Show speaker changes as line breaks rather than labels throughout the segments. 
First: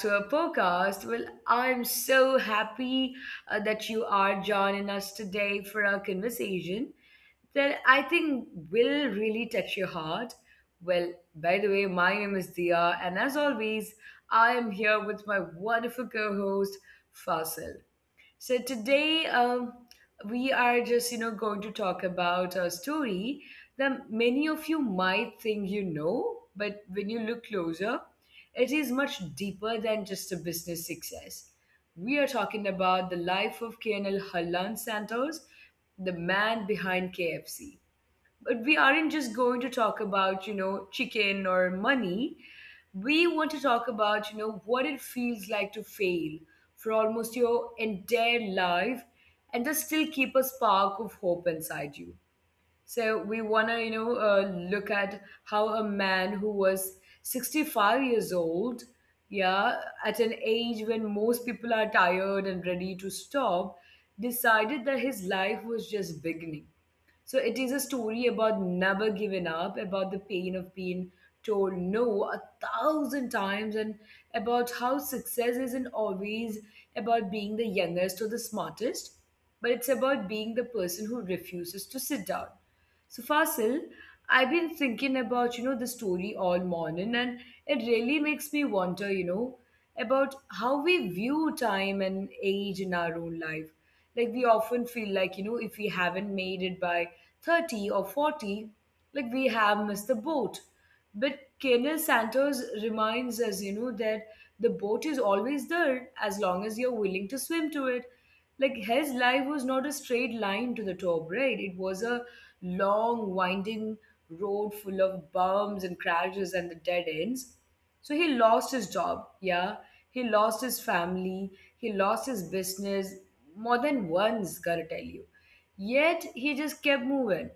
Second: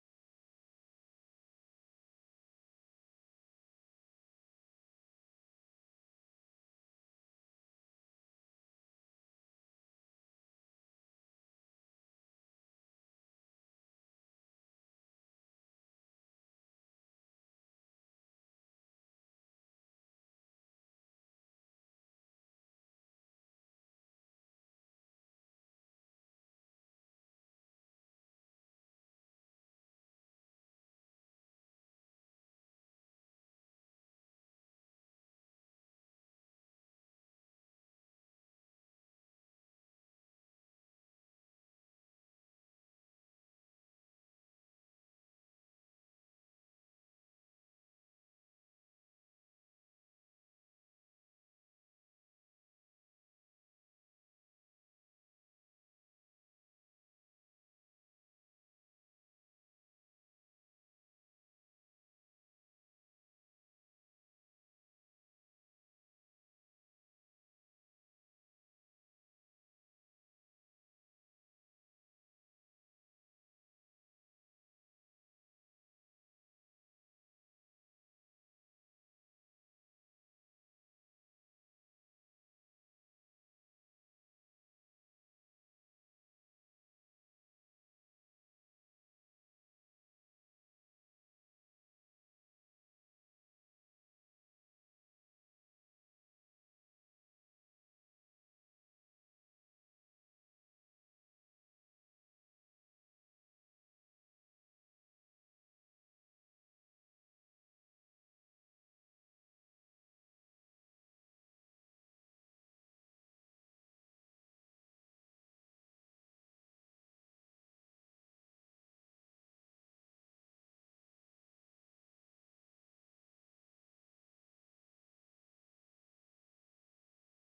to our podcast. Well, I'm so happy that you are joining us today for our conversation that I think will really touch your heart. Well, by the way, my name is Dia, and as always, I am here with my wonderful co host, Fasil. So today we are just going to talk about a story that many of you might think you know, but when you look closer, it is much deeper than just a business success. We are talking about the life of Colonel Harlan Santos, the man behind KFC, but we aren't just going to talk about chicken or money. We want to talk about what it feels like to fail for almost your entire life and just still keep a spark of hope inside you. So we want to, look at how a man who was 65 years old, yeah, at an age when most people are tired and ready to stop, decided that his life was just beginning. So it is a story about never giving up, about the pain of being told no a thousand times, and about how success isn't always about being the youngest or the smartest, but it's about being the person who refuses to sit down. So Fasil, I've been thinking about, the story all morning, and it really makes me wonder, about how we view time and age in our own life. Like we often feel like, if we haven't made it by 30 or 40, like we have missed the boat. But Colonel Santos reminds us, that the boat is always there as long as you're willing to swim to it. Like his life was not a straight line to the top, right? It was a long, winding road full of bumps and crashes and the dead ends. So he lost his job, yeah. He lost his family, he lost his business more than once, gotta tell you. Yet he just kept moving.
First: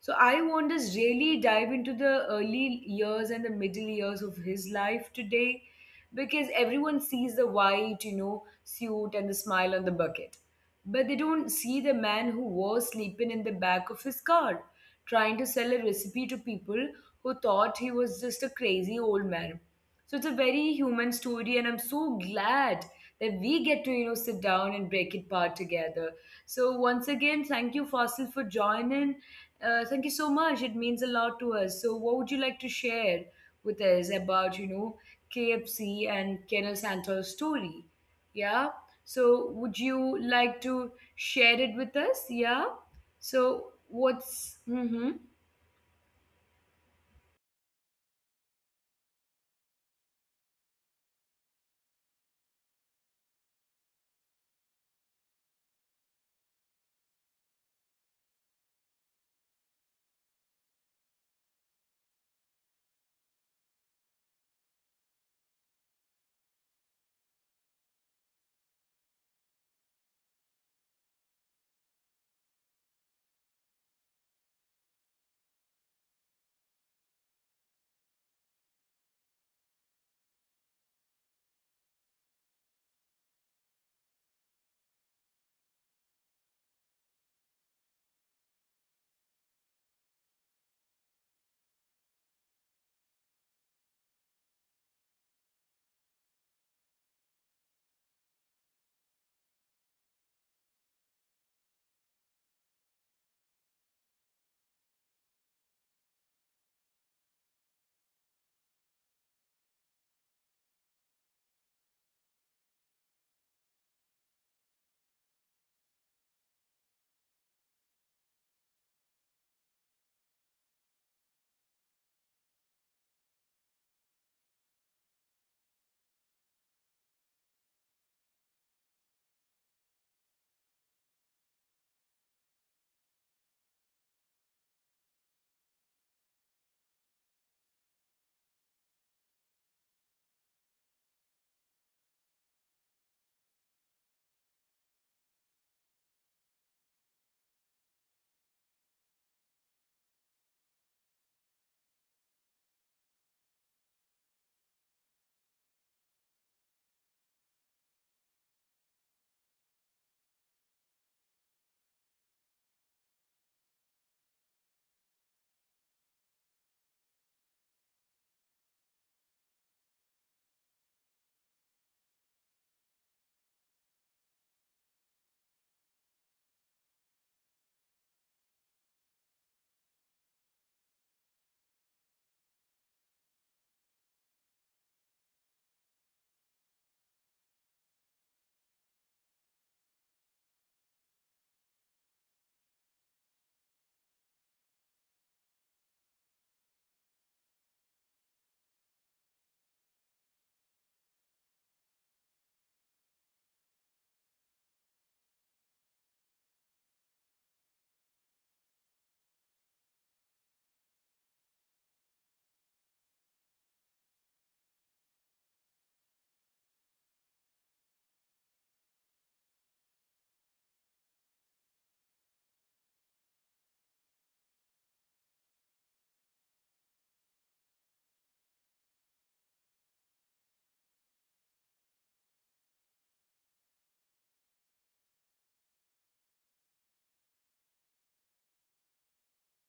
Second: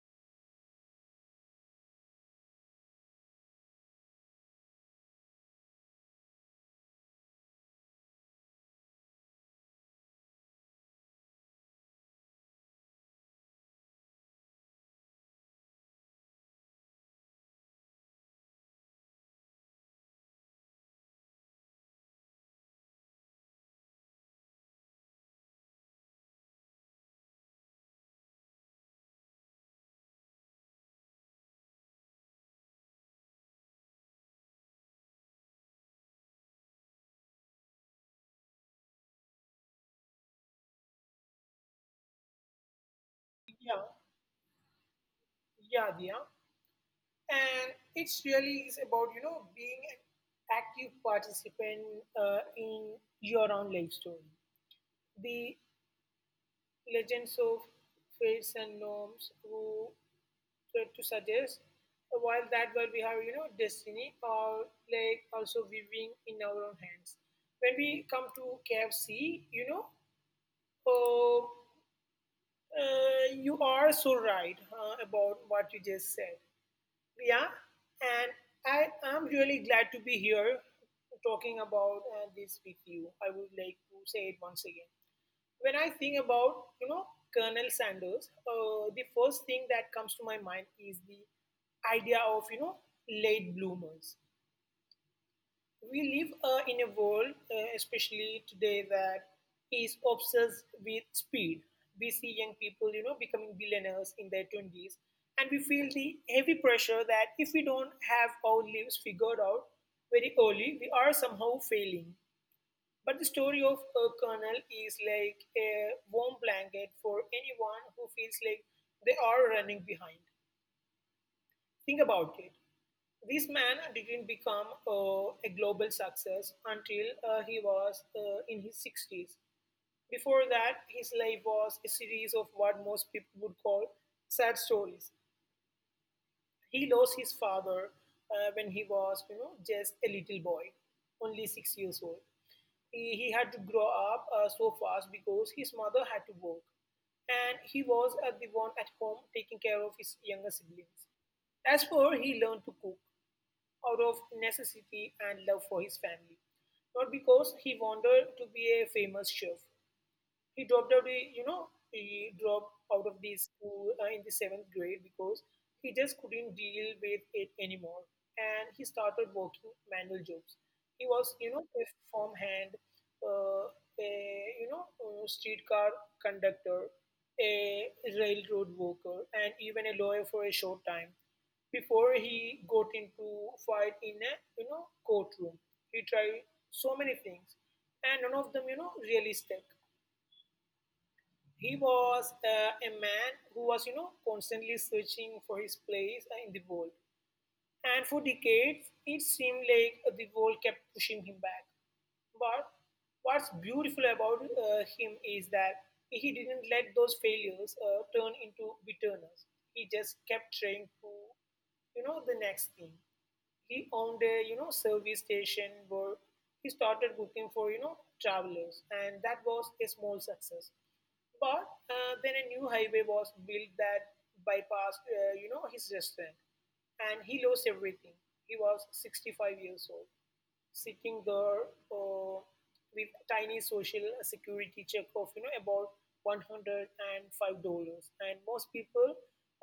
So I want us really dive into the early years and the middle years of his life today because everyone sees the white, suit and the smile on the bucket. But they don't see the man who was sleeping in the back of his car, trying to sell a recipe to people who thought he was just a crazy old man. So it's a very human story, and I'm so glad that we get to, sit down and break it apart together. So once again, thank you, Fossil, for joining. Thank you so much. It means a lot to us. So what would you like to share with us about, KFC and Colonel Santos story? Yeah. So would you like to share it with us? Yeah. So
Yeah,
what's Mm-hmm.
yeah, Diya. And it's really is about being an active participant in your own life story. The legends of fates and gnomes who tried to suggest while that world we have destiny or like also living in our own hands. When we come to KFC, uh, you are so right about what you just said. Yeah, and I am really glad to be here talking about this with you. I would like to say it once again. When I think about Colonel Sanders, the first thing that comes to my mind is the idea of late bloomers. We live in a world, especially today, that is obsessed with speed. We see young people becoming billionaires in their 20s, and we feel the heavy pressure that if we don't have our lives figured out very early, we are somehow failing. But the story of a colonel is like a warm blanket for anyone who feels like they are running behind. Think about it. This man didn't become a global success until he was in his 60s. Before that, his life was a series of what most people would call sad stories. He lost his father when he was just a little boy, only 6 years old. He had to grow up so fast because his mother had to work, and he was the one at home taking care of his younger siblings. As for he learned to cook out of necessity and love for his family, not because he wanted to be a famous chef. He dropped out. He dropped out of the school in the seventh grade because he just couldn't deal with it anymore, and he started working manual jobs. He was a farm hand, uh, a streetcar conductor, a railroad worker, and even a lawyer for a short time before he got into fight in a courtroom. He tried so many things, and none of them really stuck. He was a man who was constantly searching for his place in the world. And for decades, it seemed like the world kept pushing him back. But what's beautiful about him is that he didn't let those failures turn into bitterness. He just kept trying to the next thing. He owned a service station where he started cooking for travelers, and that was a small success. But then a new highway was built that bypassed his restaurant, and he lost everything. He was 65 years old. Seeking the uh, with tiny social security check of about $105 and $5, and most people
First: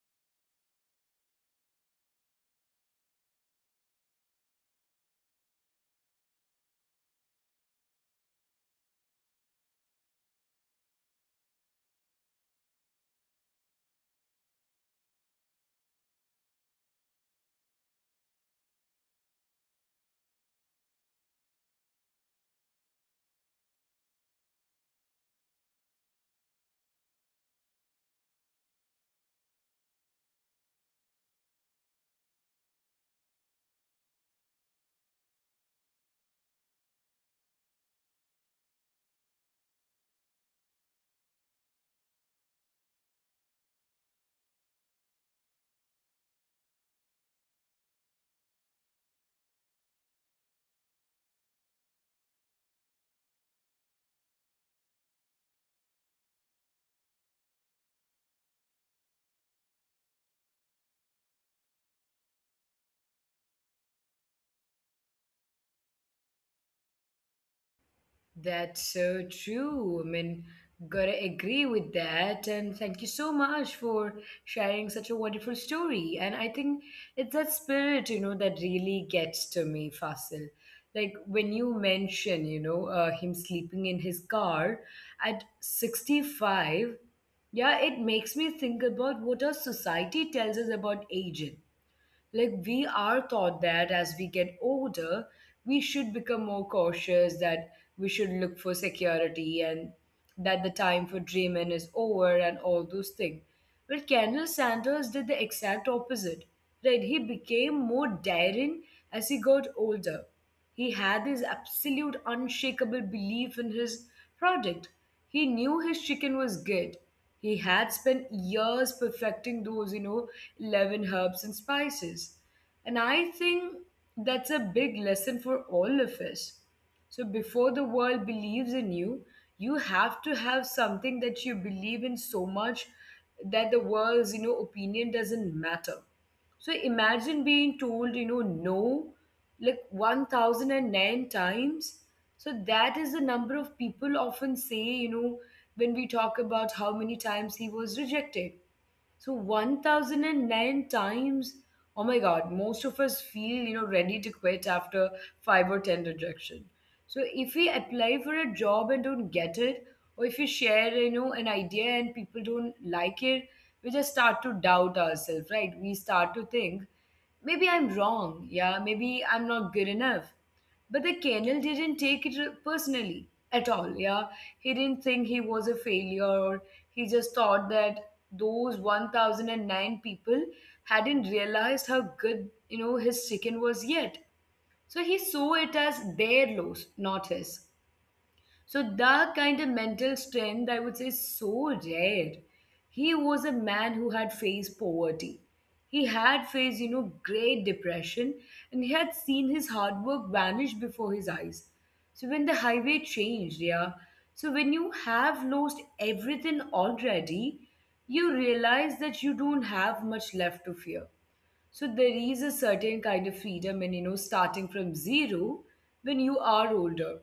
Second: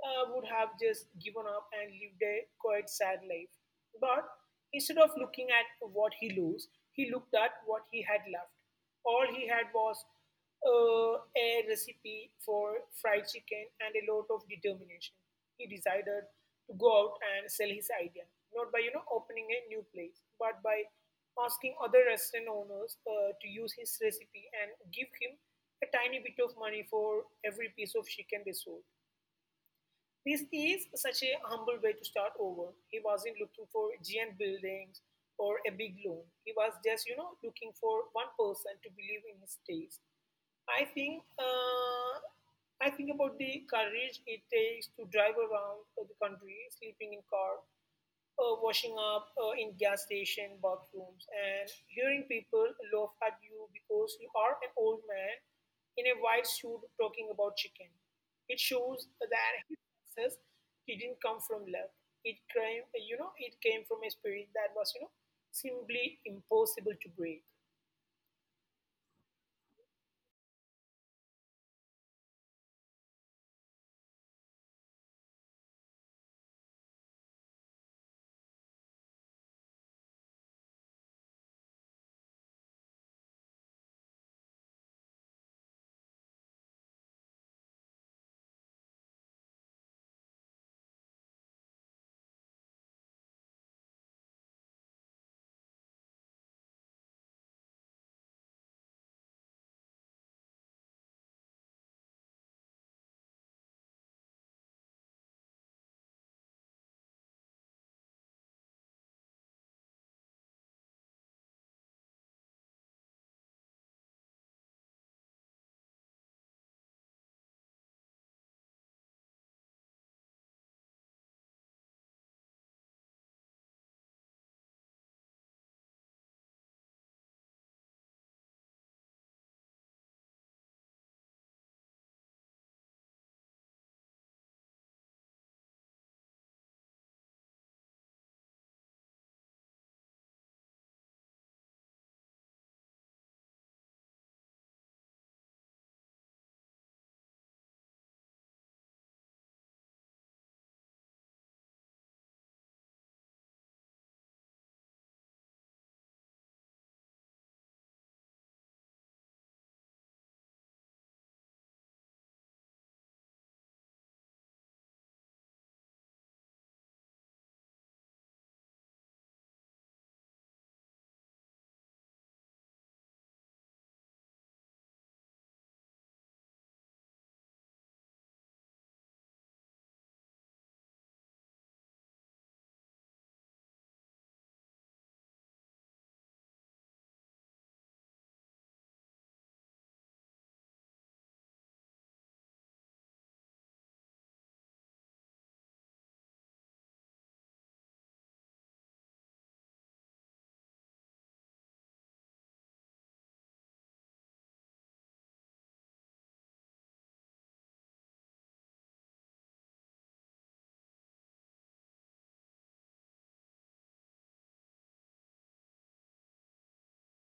would have just given up and lived a quite sad life, but instead of looking at what he lost, he looked at what he had left. All he had was a recipe for fried chicken and a lot of determination. He decided to go out and sell his idea, not by opening a new place, but by asking other restaurant owners to use his recipe and give him a tiny bit of money for every piece of chicken they sold. This is such a humble way to start over. He wasn't looking for giant buildings or a big loan. He was just looking for one person to believe in his taste. I think uh, I think about the courage it takes to drive around the country, sleeping in car, washing up in gas station bathrooms, and hearing people laugh at you because you are an old man in a white suit talking about chicken. It shows that his success didn't come from luck. It came from a spirit that was simply impossible to break.
That's so true. I mean, gotta agree with that. And thank you so much for sharing such a wonderful story. And I think it's that spirit, that really gets to me, Fasil. Like when you mention, him sleeping in his car at 65, yeah, it makes me think about what our society tells us about aging. Like, we are taught that as we get older, we should become more cautious, that we should look for security, and that the time for dreaming is over, and all those things. Well, Colonel Sanders did the exact opposite, right? He became more daring as he got older. He had this absolute unshakable belief in his product. He knew his chicken was good. He had spent years perfecting those, 11 herbs and spices. And I think that's a big lesson for all of us. So before the world believes in you, you have to have something that you believe in so much that the world's, opinion doesn't matter. So imagine being told, no, like 1009 times. So that is the number of people often say, when we talk about how many times he was rejected. So 1009 times. Oh my God, most of us feel, ready to quit after five or 10 rejection. So if we apply for a job and don't get it, or if we share, an idea and people don't like it, we just start to doubt ourselves, right? We start to think, maybe I'm wrong. Yeah, maybe I'm not good enough. But the Colonel didn't take it personally at all. Yeah, he didn't think he was a failure, or he just thought that those 1009 people hadn't realized how good his chicken was yet. So he saw it as their loss, not his. So that kind of mental strength, I would say, is so rare. He was a man who had faced poverty. He had faced, great depression, and he had seen his hard work vanish before his eyes. So when the highway changed, yeah. So when you have lost everything already, you realize that you don't have much left to fear. So there is a certain kind of freedom in, starting from zero when you are older.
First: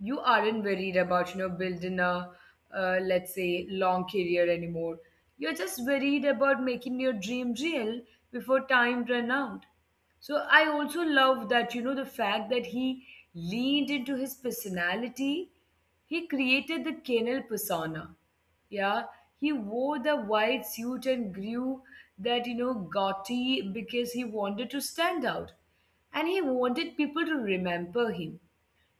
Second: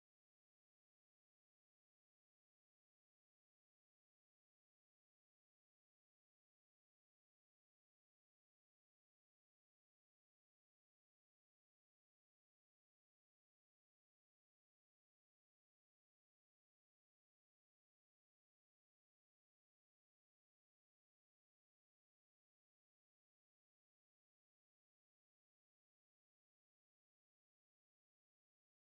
You aren't worried about, building a, let's say, long career anymore. You're just worried about making your dream real before time ran out. So I also love that, the fact that he leaned into his personality. He created the kennel persona, yeah, he wore the white suit and grew that, gaudy because he wanted to stand out. And he wanted people to remember him.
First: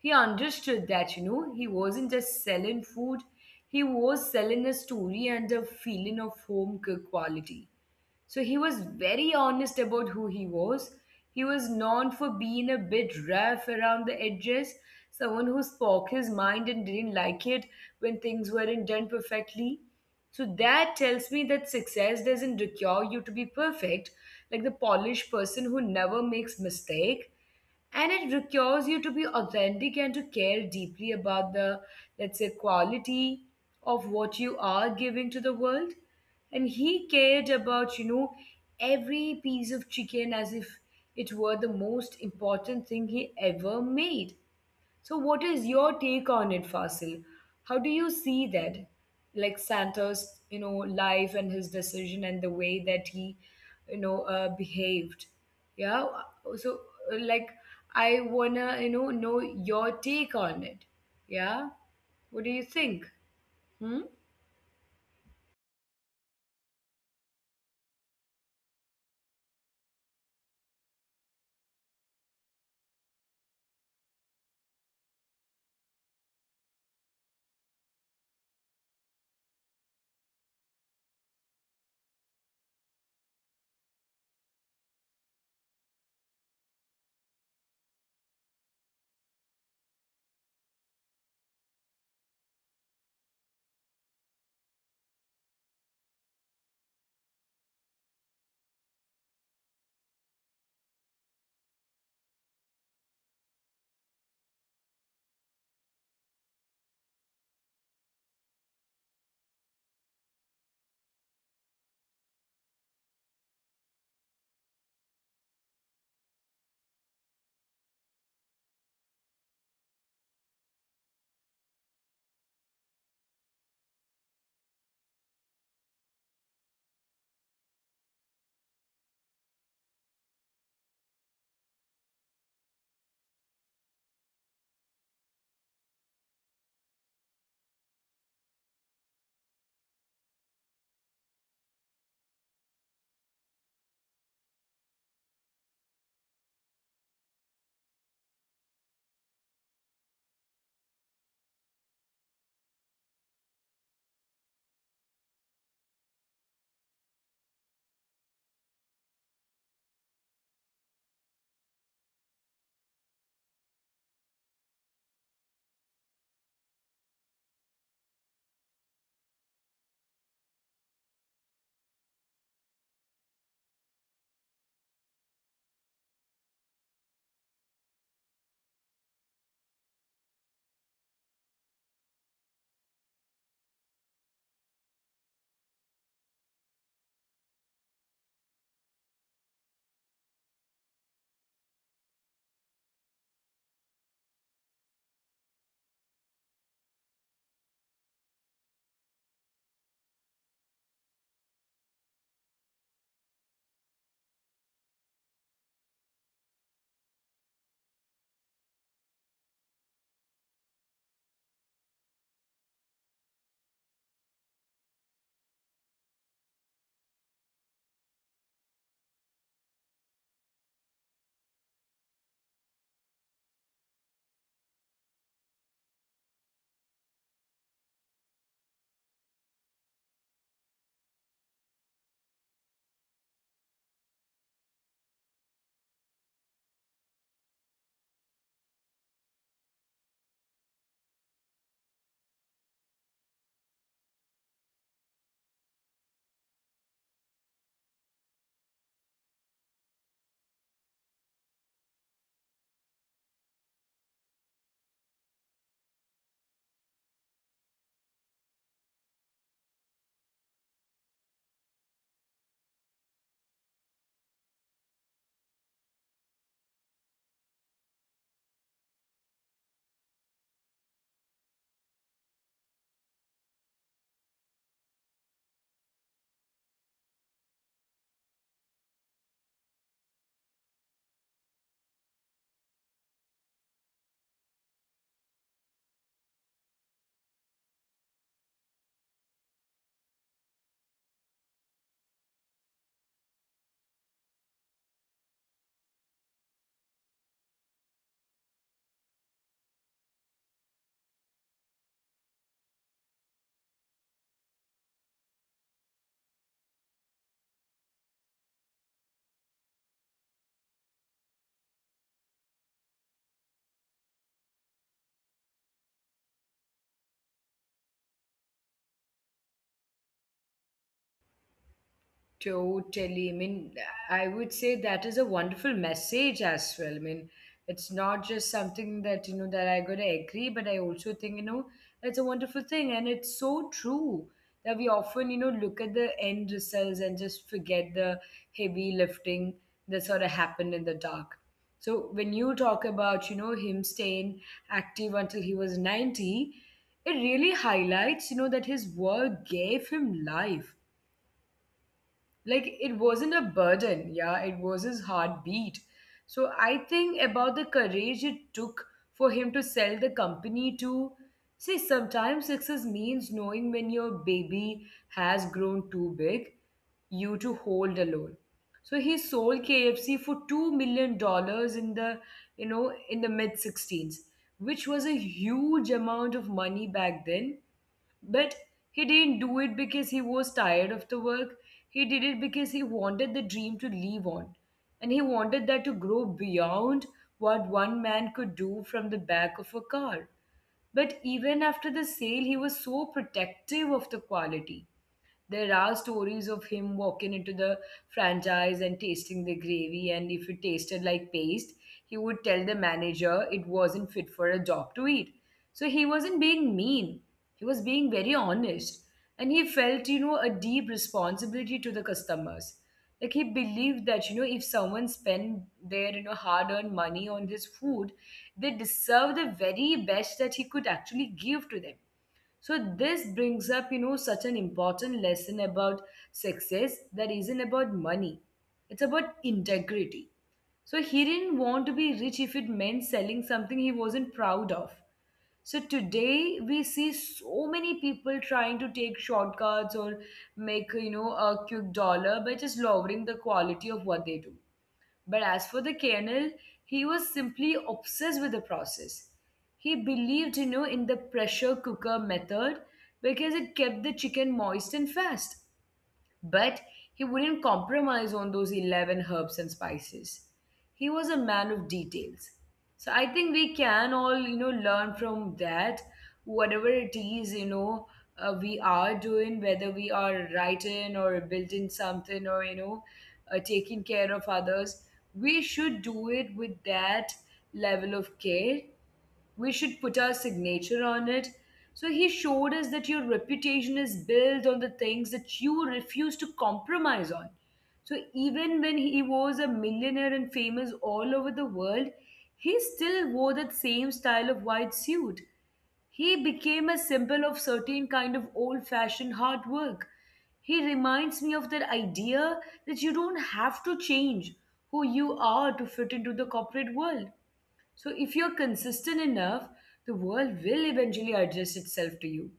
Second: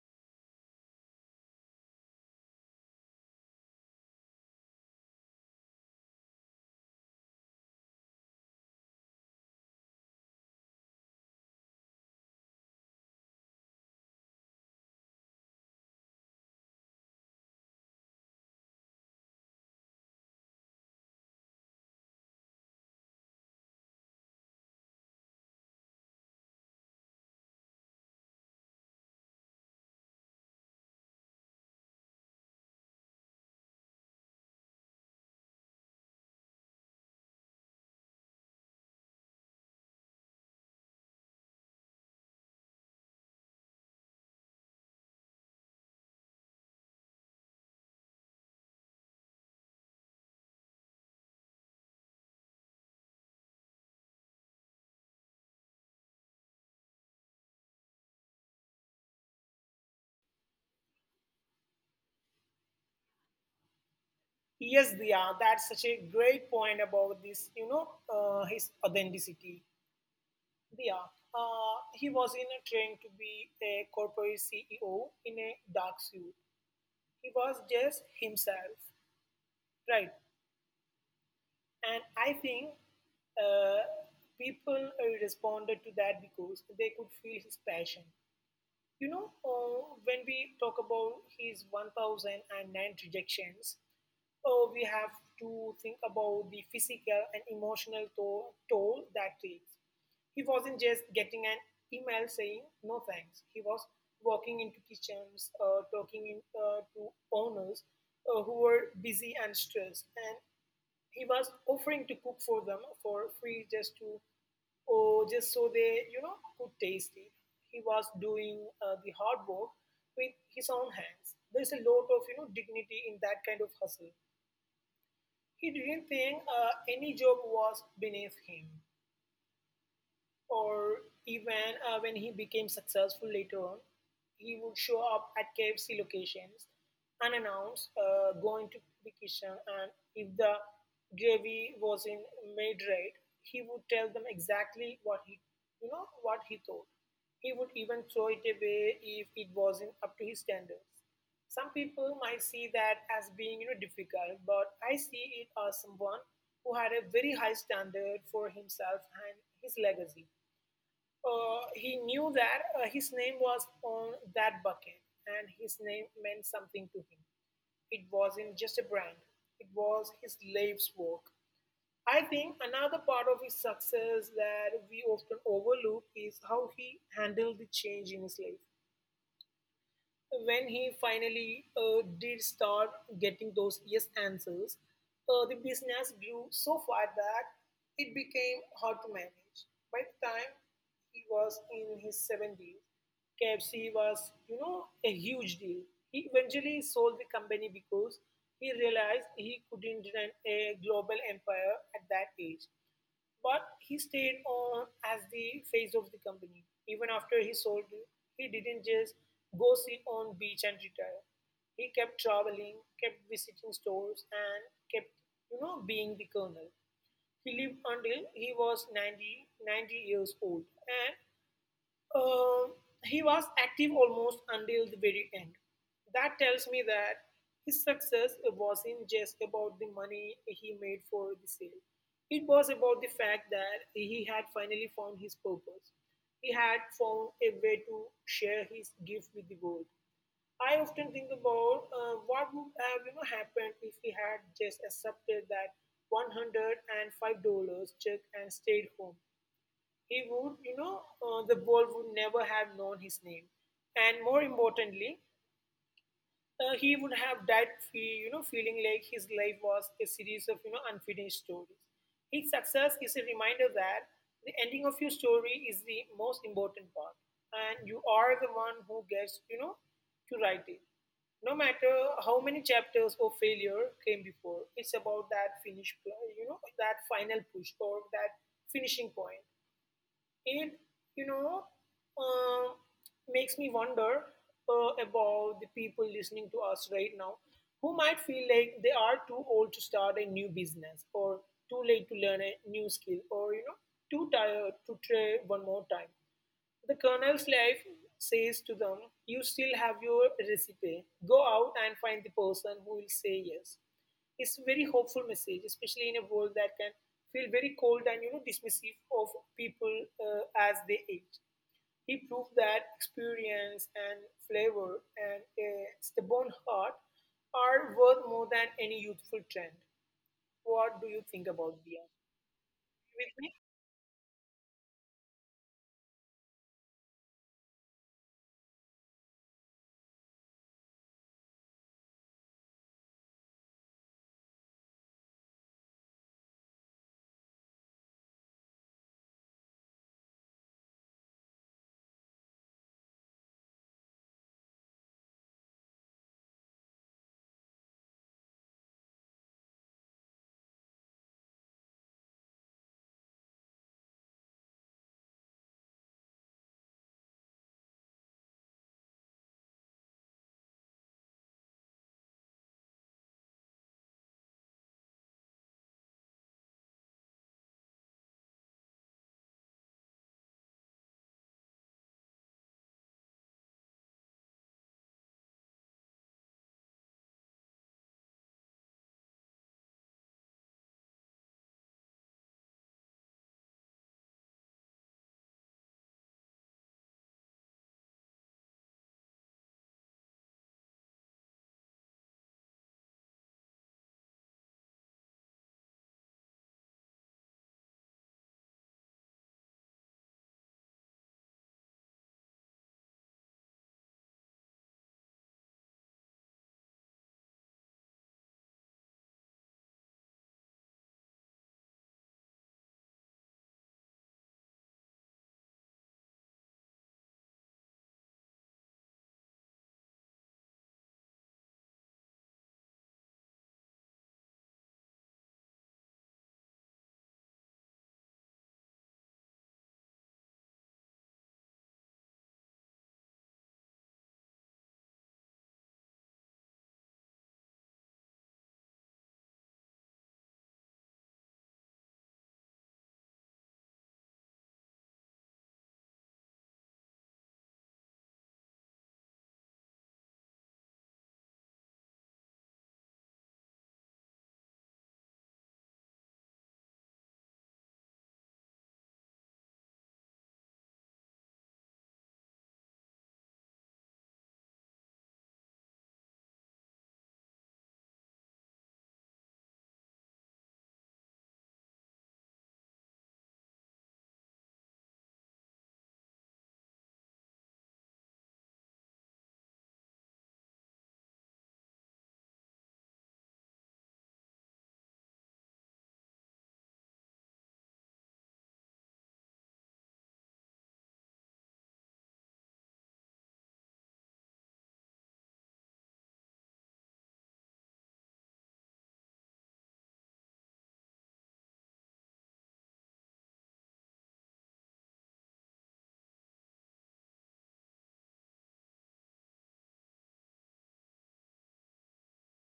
He understood that, he wasn't just selling food, he was selling a story and a feeling of home cooked quality. So he was very honest about who he was. He was known for being a bit rough around the edges, someone who spoke his mind and didn't like it when things weren't done perfectly. So that tells me that success doesn't require you to be perfect, like the polished person who never makes mistake, and it requires you to be authentic and to care deeply about the, let's say, quality of what you are giving to the world, and he cared about every piece of chicken as if it were the most important thing he ever made. So, what is your take on it, Fasil? How do you see that, like Santa's, life and his decision and the way that he, behaved? Yeah. So, like, I wanna, know your take on it. Yeah. What do you think? Hmm?
Yes, Diya, that's such a great point about this, his authenticity. Diya, he was in a train to be a corporate CEO in a dark suit. He was just himself, right? And I think uh, people responded to that because they could feel his passion. When we talk about his 1009 rejections, we have to think about the physical and emotional toll that takes. He wasn't just getting an email saying no thanks. He was walking into kitchens, talking to owners who were busy and stressed, and he was offering to cook for them for free just to, or just so they could taste it. He was doing the hard work with his own hands. There's a lot of dignity in that kind of hustle. He didn't think any job was beneath him. Or even when he became successful later on, he would show up at KFC locations unannounced, going to the kitchen, and if the gravy wasn't made right, he would tell them exactly what he thought. He would even throw it away if it wasn't up to his standards. Some people might see that as being difficult, but I see it as someone who had a very high standard for himself and his legacy. He knew that his name was on that bucket, and his name meant something to him. It wasn't just a brand, it was his life's work. I think another part of his success that we often overlook is how he handled the change in his life when he finally did start getting those yes answers. The business grew so far that it became hard to manage. By the time he was in his 70s, KFC was a huge deal. He eventually sold the company because he realized he couldn't run a global empire at that age. But he stayed on as the face of the company. Even after he sold it, he didn't just go sit on beach and retire. He kept traveling, kept visiting stores, and kept being the colonel. He lived until he was ninety years old. And uh, he was active almost until the very end. That tells me that his success wasn't just about the money he made for the sale. It was about the fact that he had finally found his purpose. He had found a way to share his gift with the world. I often think about what would have happened if he had just accepted that $105 check and stayed home. He would, you know, uh, the world would never have known his name. And more importantly, he would have died, feeling like his life was a series of unfinished stories. His success is a reminder that the ending of your story is the most important part, and you are the one who gets to write it. No matter how many chapters of failure came before, it's about that finish, that final push or that finishing point. It you know uh, makes me wonder about the people listening to us right now who might feel like they are too old to start a new business, or too late to learn a new skill, or too tired to try one more time. The Colonel's life says to them, You still have your recipe. Go out and find the person who will say yes. It's a very hopeful message, especially in a world that can feel very cold and dismissive of people as they age. He proved that experience and flavor and a stubborn heart are worth more than any youthful trend. What do you think about, Dia?
Totally. I
With me?
mean, I would say that is a wonderful message as well. I mean, it's not just something that I gotta agree, but I also think, it's a wonderful thing. And it's so true that we often, look at the end results and just forget the heavy lifting that sort of happened in the dark. So when you talk about, him staying active until he was 90, it really highlights, that his work gave him life. Like, it wasn't a burden, yeah, it was his heartbeat. So I think about the courage it took for him to sell the company to. See, sometimes success means knowing when your baby has grown too big you to hold alone. So he sold KFC for $2 million in the, you know in the mid 16s, which was a huge amount of money back then. But he didn't do it because he was tired of the work. He did it because he wanted the dream to live on. And he wanted that to grow beyond what one man could do from the back of a car. But even after the sale, he was so protective of the quality. There are stories of him walking into the franchise and tasting the gravy, and if it tasted like paste, he would tell the manager it wasn't fit for a dog to eat. So he wasn't being mean, he was being very honest. And he felt, a deep responsibility to the customers. Like, he believed that, if someone spent their, hard earned money on his food, they deserve the very best that he could actually give to them. So this brings up, such an important lesson about success that isn't about money. It's about integrity. So he didn't want to be rich if it meant selling something he wasn't proud of. So today we see so many people trying to take shortcuts or make, a quick dollar by just lowering the quality of what they do. But as for the colonel, he was simply obsessed with the process. He believed, in the pressure cooker method because it kept the chicken moist and fast. But he wouldn't compromise on those 11 herbs and spices. He was a man of details. So I think we can all learn from that, whatever it is, we are doing, whether we are writing or building something or taking care of others, we should do it with that level of care. We should put our signature on it. So he showed us that your reputation is built on the things that you refuse to compromise on. So even when he was a millionaire and famous all over the world, he still wore that same style of white suit. He became a symbol of certain kind of old-fashioned hard work. He reminds me of that idea that you don't have to change who you are to fit into the corporate world. So if you're consistent enough, the world will eventually adjust itself to you.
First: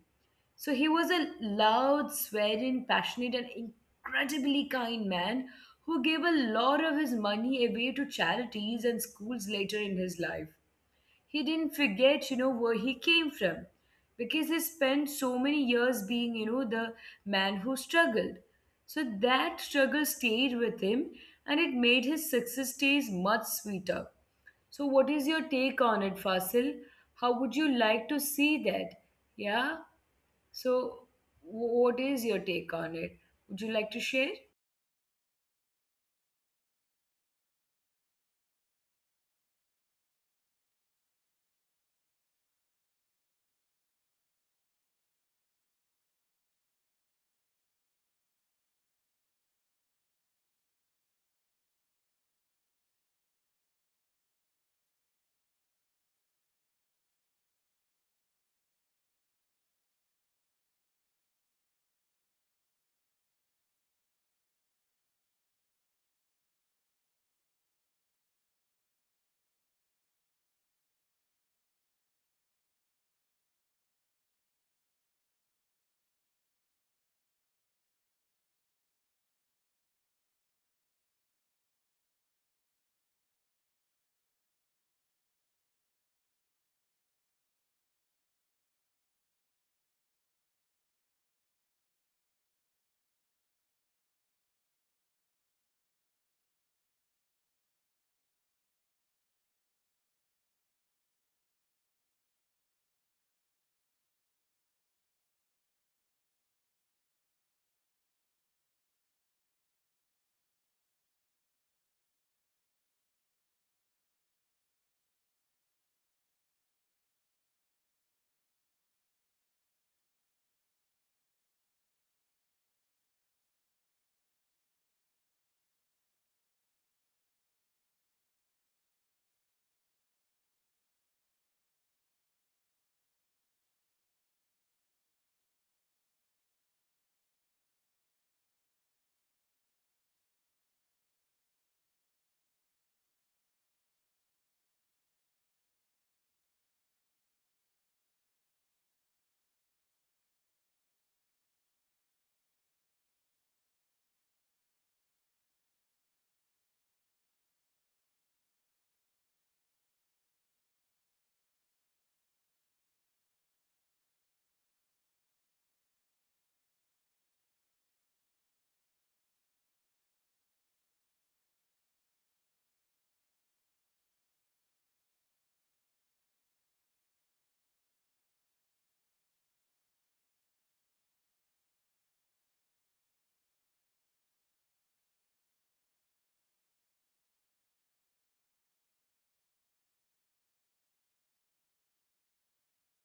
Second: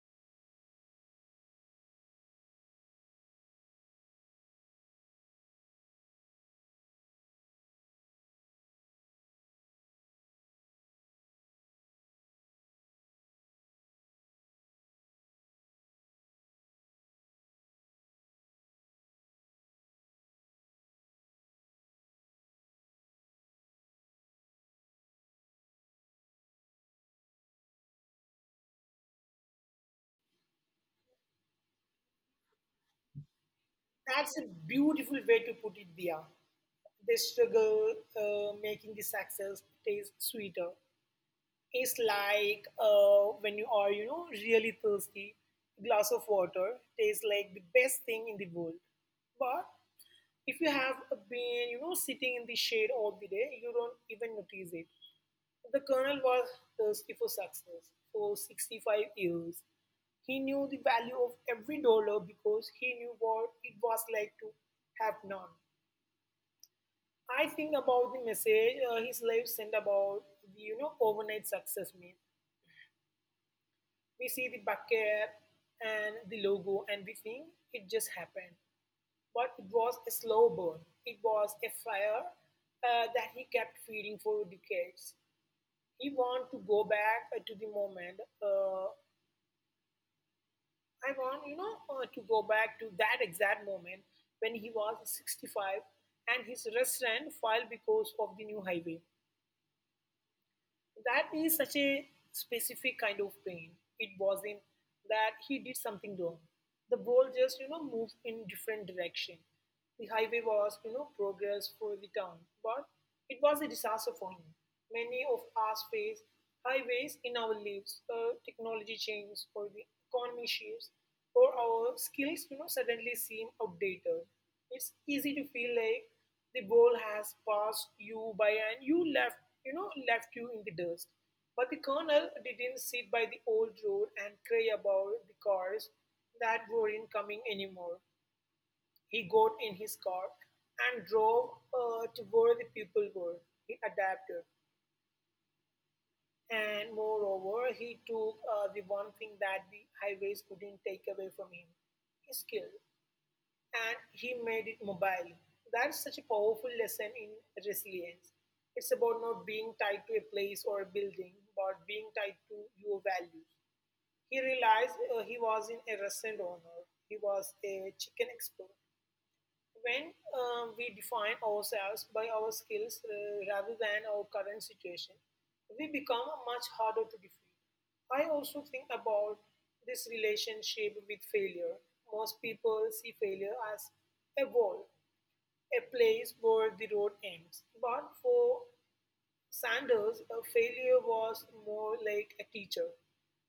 So he was a loud, swearing, passionate, and incredibly kind man who gave a lot of his money away to charities and schools later in his life. He didn't forget where he came from because he spent so many years being the man who struggled. So that struggle stayed with him and it made his success days much sweeter. So, what is your take on it, Fasil? How would you like to see that? Yeah. So, what is your take on it? Would you
That's
like
a
to share?
beautiful way to put it, Dia. They struggle making the success taste sweeter. It's like when you are really thirsty, a glass of water tastes like the best thing in the world. But if you have been sitting in the shade all the day, you don't even notice it. The colonel was thirsty for success for 65 years. He knew the value of every dollar because he knew what it was like to have none. I think about the message his life sent about the overnight success myth. We see the bucket and the logo and we think it just happened, but it was a slow burn. It was a fire that he kept feeding for decades. He want to go back to the moment. I want to go back to that exact moment when he was 65 and his restaurant filed because of the new highway. That is such a specific kind of pain. It wasn't that he did something wrong. The ball just, you know, moved in different direction. The highway was, you know, progress for the town, but it was a disaster for him. Many of us face highways in our lives. Technology changes or the economy shifts or our skills suddenly seem outdated. It's easy to feel like the ball has passed you by and you left you know left you in the dust. But the colonel didn't sit by the old road and cry about the cars that weren't coming anymore. He got in his car and drove to where the people were. He adapted, and moreover he took the one thing that the highways couldn't take away from him, his skill, and he made it mobile. That's such a powerful lesson in resilience. It's about not being tied to a place or a building, but being tied to your values. He realized he was in a restaurant owner, he was a chicken expert. When we define ourselves by our skills rather than our current situation, we become much harder to defeat. I also think about this relationship with failure. Most people see failure as a wall, a place where the road ends. But for Sanders' a failure was more like a teacher.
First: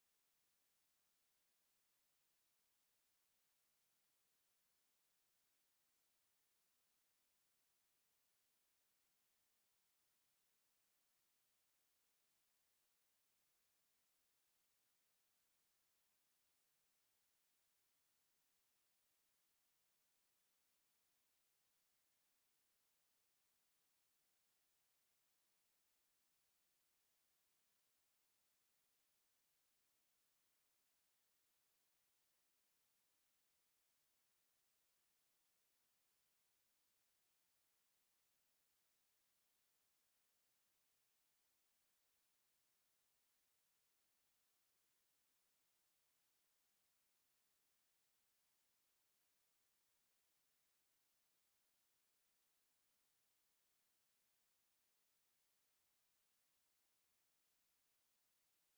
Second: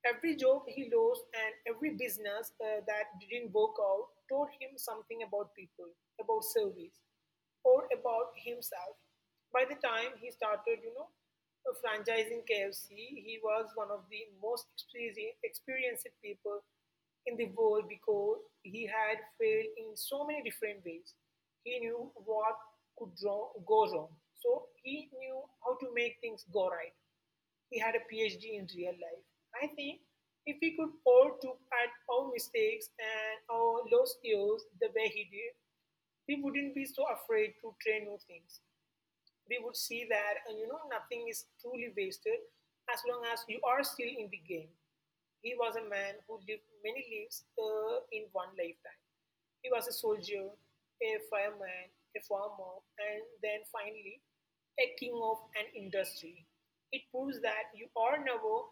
Every job he lost and every business that didn't work out taught him something about people, about service, or about himself. By the time he started, you know, franchising KFC, he was one of the most experienced people in the world because he had failed in so many different ways. He knew what go wrong, so he knew how to make things go right. He had a PhD in real life. I think if we could all look at our mistakes and our lost years the way he did, we wouldn't be so afraid to try new things. We would see that and nothing is truly wasted as long as you are still in the game. He was a man who lived many lives in one lifetime. He was a soldier, a fireman, a farmer, and then finally a king of an industry. It proves that you are never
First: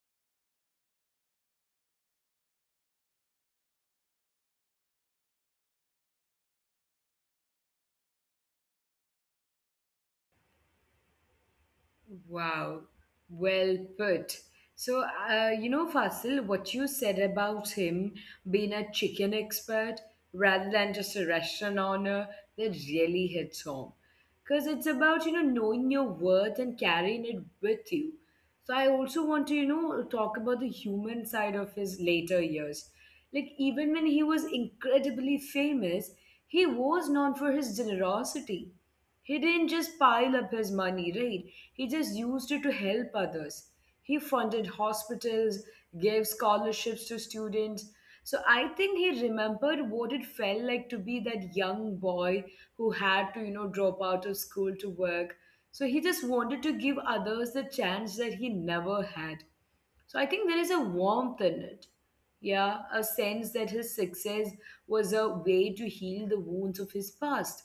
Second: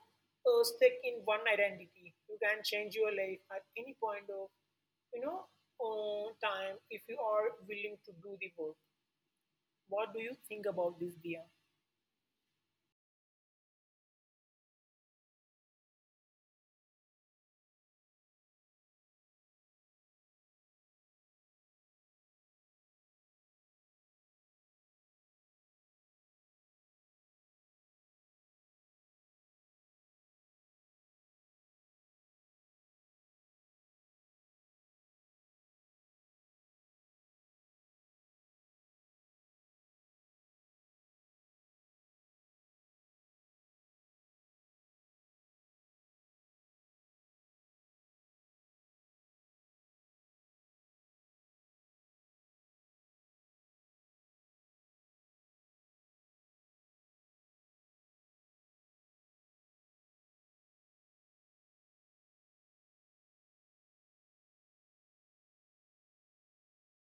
stuck in one identity. You can change your life at any point of you know time if you are willing to do the work. What do you think about this, Dia?
Wow, well put. So, Fasil, what you said about him being a chicken expert rather than just a restaurant owner, that really hits home. Because it's about knowing your worth and carrying it with you. So, I also want to talk about the human side of his later years. Like, even when he was incredibly famous, he was known for his generosity. He didn't just pile up his money, right? He just used it to help others. He funded hospitals, gave scholarships to students. So I think he remembered what it felt like to be that young boy who had to drop out of school to work. So he just wanted to give others the chance that he never had. So I think there is a warmth in it. Yeah, a sense that his success was a way to heal the wounds of his past.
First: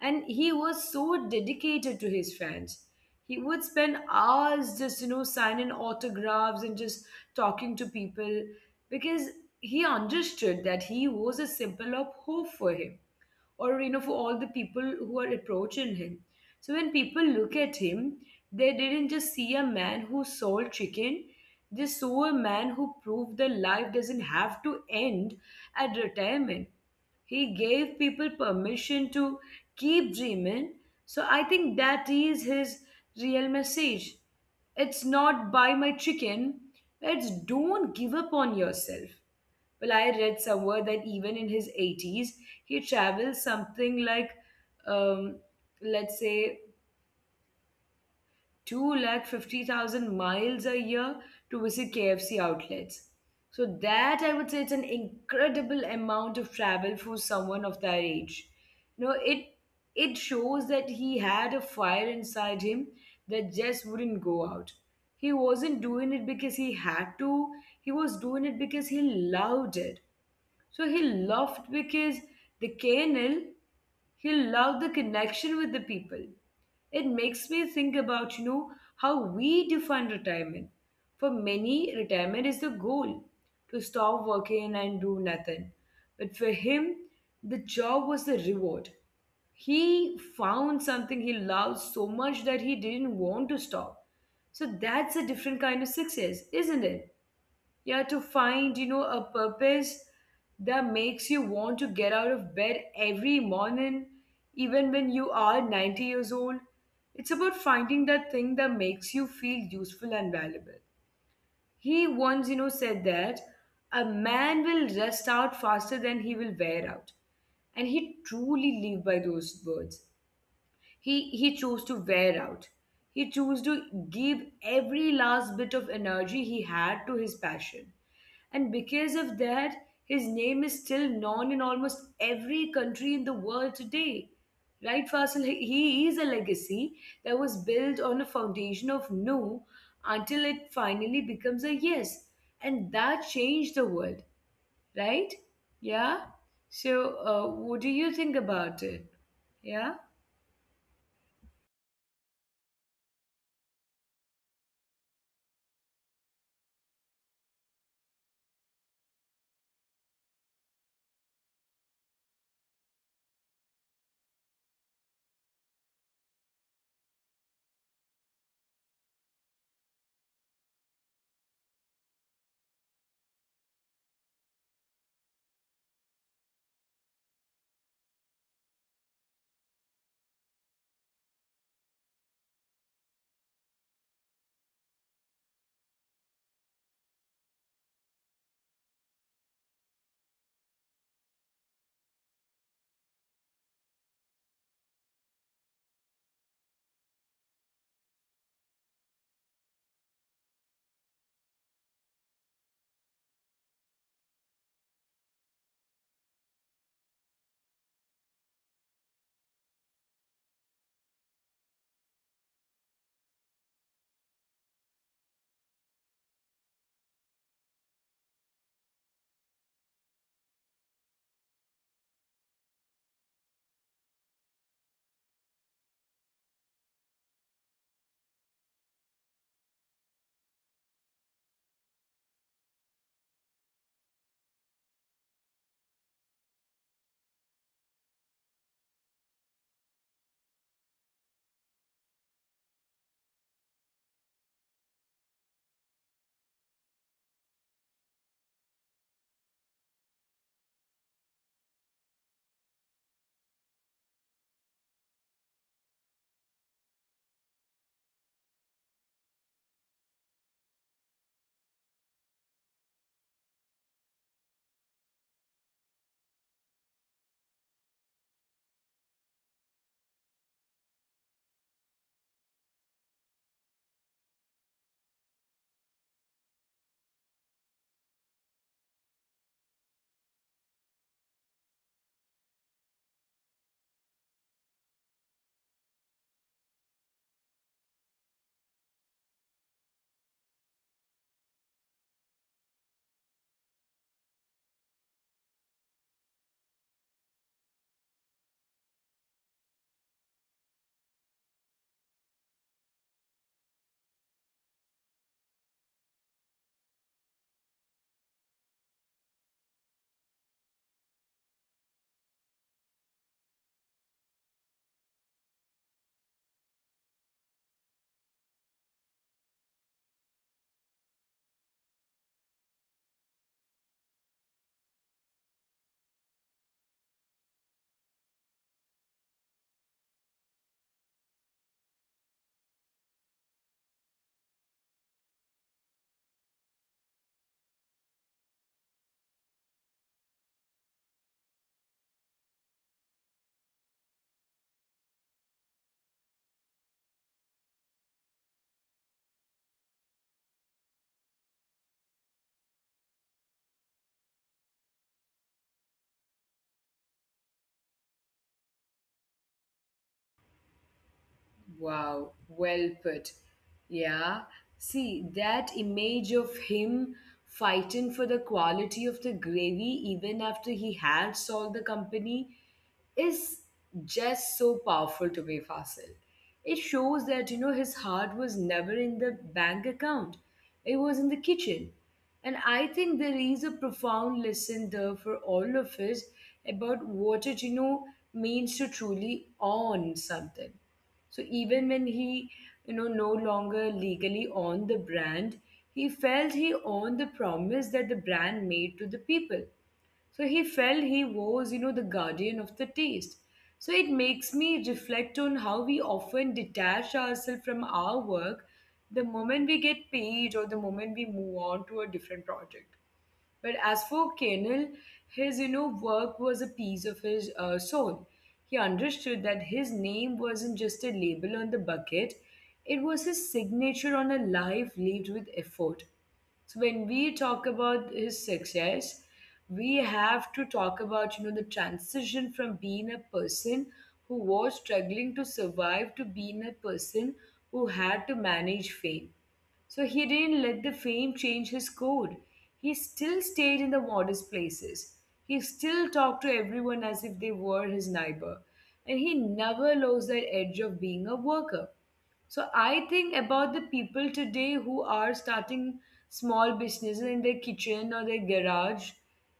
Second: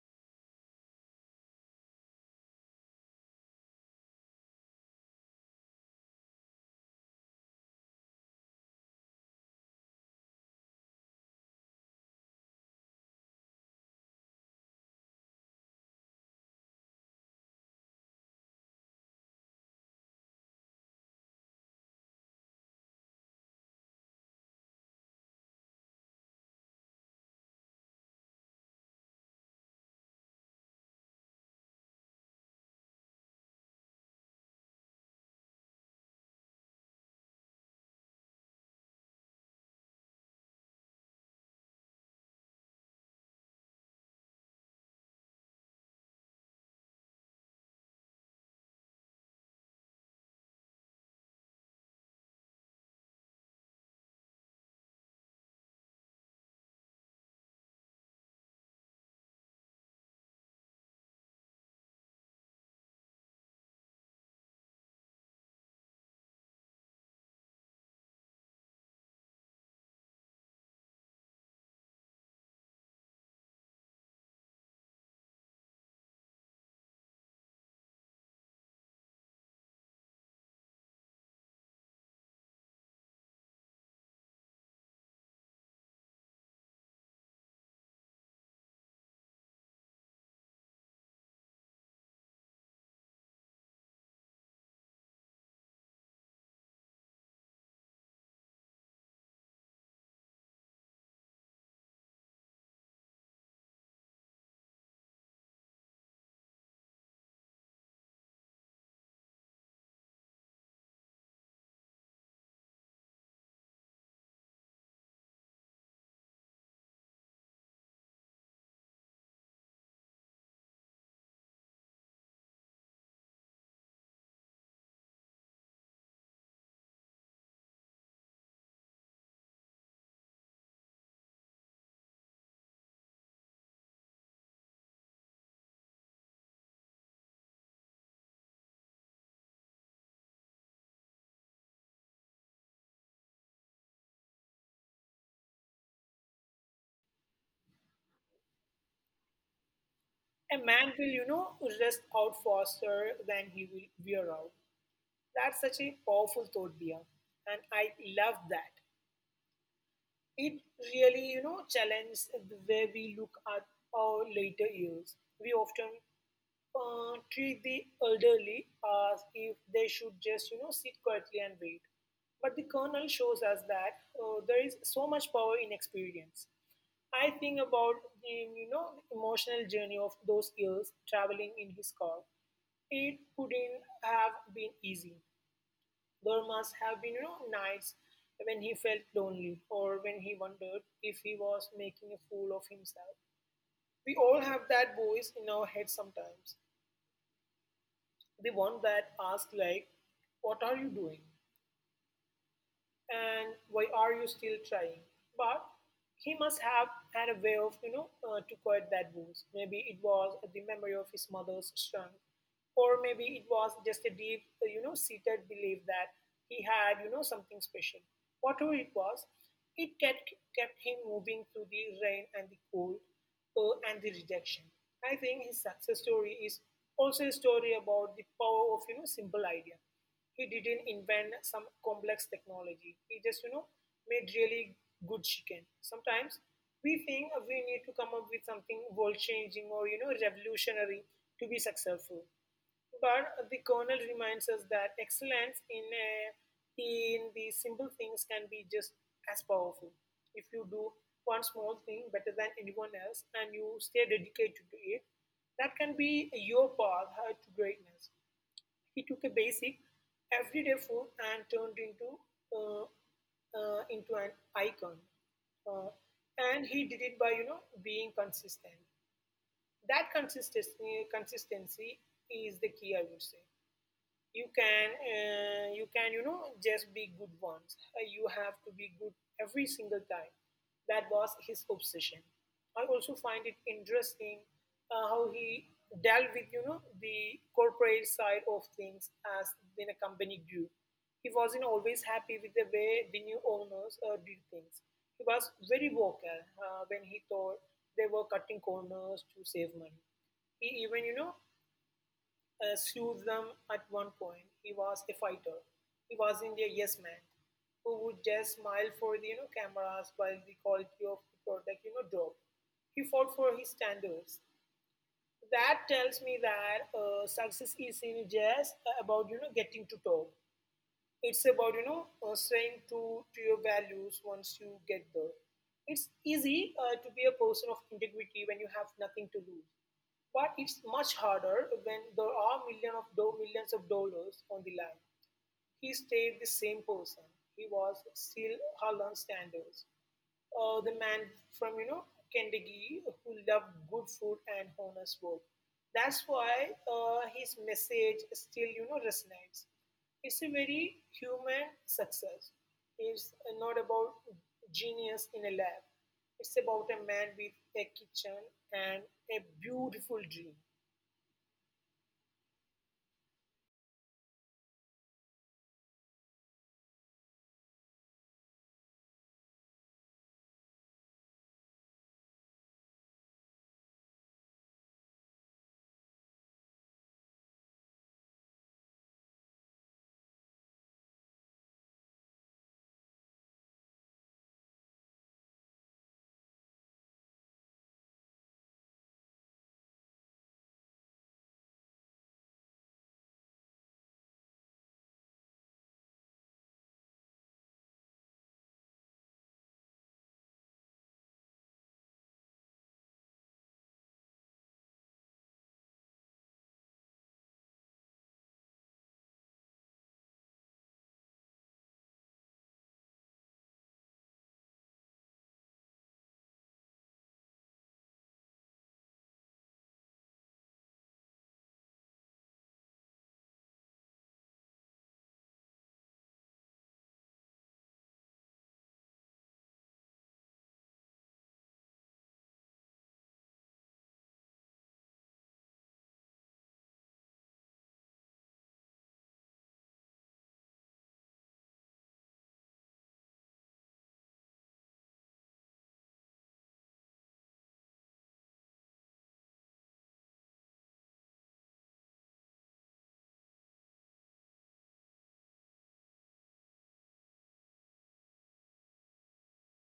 And he was so dedicated to his fans, he would spend hours just signing autographs and just talking to people because he understood that he was a symbol of hope for him, or for all the people who are approaching him. So when people look at him, they didn't just see a man who sold chicken. They saw a man who proved that life doesn't have to end at retirement. He gave people permission to keep dreaming. So I think that is his real message. It's not buy my chicken, it's don't give up on yourself. Well, I read somewhere that even in his 80s, he traveled something like, um, let's say, 250,000 miles a year to visit KFC outlets. So, that I would say it's an incredible amount of travel for someone of that age. You know, it, it shows that he had a fire inside him that just wouldn't go out. He wasn't doing it because he had to, he was doing it because he loved it. So he loved because the canal, he loved the connection with the people. It makes me think about how we define retirement. For many, retirement is the goal to stop working and do nothing. But for him, the job was the reward. He found something he loved so much that he didn't want to stop. So that's a different kind of success, isn't it? Yeah, to find a purpose that makes you want to get out of bed every morning even when you are 90 years old. It's about finding that thing that makes you feel useful and valuable. He once said that a man will rust out faster than he will wear out. And he truly lived by those words. He chose to wear out. He chose to give every last bit of energy he had to his passion. And because of that, his name is still known in almost every country in the world today. Right, Fasil? He is a legacy that was built on a foundation of no until it finally becomes a yes. And that changed the world, right? Yeah? So, what do you think about it? Yeah?
A man will, you know, rest out faster than he will wear out. That's such a powerful thought, Dia. And I love that. It really challenges the way we look at our later years. We often treat the elderly as if they should just sit quietly and wait, but the kernel shows us that there is so much power in experience. I think about the emotional journey of those years traveling in his car. It couldn't have been easy. There must have been, you know, nights when he felt lonely or when he wondered if he was making a fool of himself. We all have that voice in our head sometimes. The one that asks like, what are you doing? And why are you still trying? But he must have had a way of, you know, to quiet that voice. Maybe it was the memory of his mother's strength, or maybe it was just a deep, seated belief that he had, you know, something special. Whatever it was, it kept him moving through the rain and the cold and the rejection. I think his success story is also a story about the power of, you know, simple idea. He didn't invent some complex technology. He just, you know, made really good chicken. Sometimes we think we need to come up with something world-changing or, you know, revolutionary to be successful. But the Colonel reminds us that excellence in the simple things can be just as powerful. If you do one small thing better than anyone else and you stay dedicated to it, that can be your path to greatness. He took a basic, everyday food and turned uh, into an icon. Uh, and he did it by being consistent. That consistency is the key, I would say. You can you can just be good once. You have to be good every single time. That was his obsession. I also find it interesting how he dealt with the corporate side of things. As when a company grew, he wasn't always happy with the way the new owners did things. He was very vocal when he thought they were cutting corners to save money. He even sued them at one point. He was a fighter. He wasn't a yes man who would just smile for the cameras while the quality of the product dropped. He fought for his standards. That tells me that success isn't just about getting to top. It's about staying true to your values once you get there. It's easy to be a person of integrity when you have nothing to lose, but it's much harder when there are millions of dollars on the line. He stayed the same person. He was still Harlan Sanders, the man from Kentucky who loved good food and honest work. That's why his message still resonates. It's a very human success. It's not about genius in a lab. It's about a man with a kitchen and a beautiful dream.
Wow, well put. Yeah. See, that image of him fighting for the quality of the gravy even after he had sold the company is just so powerful to me, Fasil. It shows that his heart was never in the bank account, it was in the kitchen. And I think there is a profound lesson there for all of us about what it means to truly own something. So even when he no longer legally owned the brand, he felt he owned the promise that the brand made to the people. So he felt he was the guardian of the taste. So it makes me reflect on how we often detach ourselves from our work the moment we get paid or the moment we move on to a different project. But as for Kenil, his work was a piece of his soul. He understood that his name wasn't just a label on the bucket; it was his signature on a life lived with effort. So when we talk about his success, we have to talk about the transition from being a person who was struggling to survive to being a person who had to manage fame. So he didn't let the fame change his code. He still stayed in the modest places. He still talked to everyone as if they were his neighbor. And he never lost that edge of being a worker. So I think about the people today who are starting small businesses in their kitchen or their garage.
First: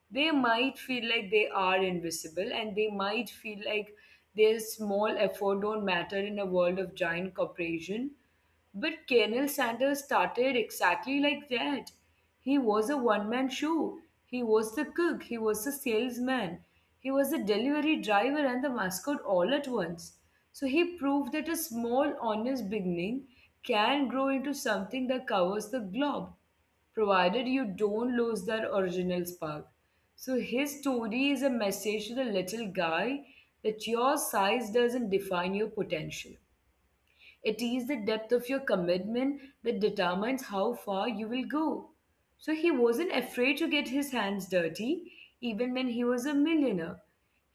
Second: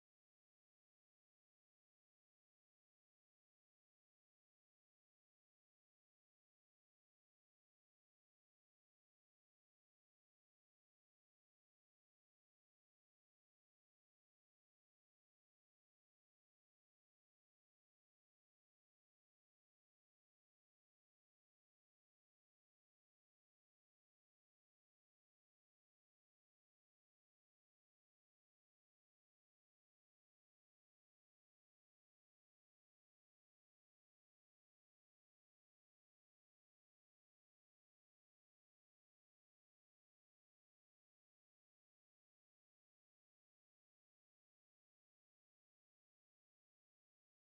They might feel like they are invisible and they might feel like their small effort don't matter in a world of giant corporation. But Colonel Sanders started exactly like that. He was a one man show. He was the cook, he was the salesman, he was the delivery driver and the mascot all at once. So he proved that a small, honest beginning can grow into something that covers the globe, provided you don't lose that original spark. So his story is a message to the little guy that your size doesn't define your potential. It is the depth of your commitment that determines how far you will go. So he wasn't afraid to get his hands dirty, even when he was a millionaire.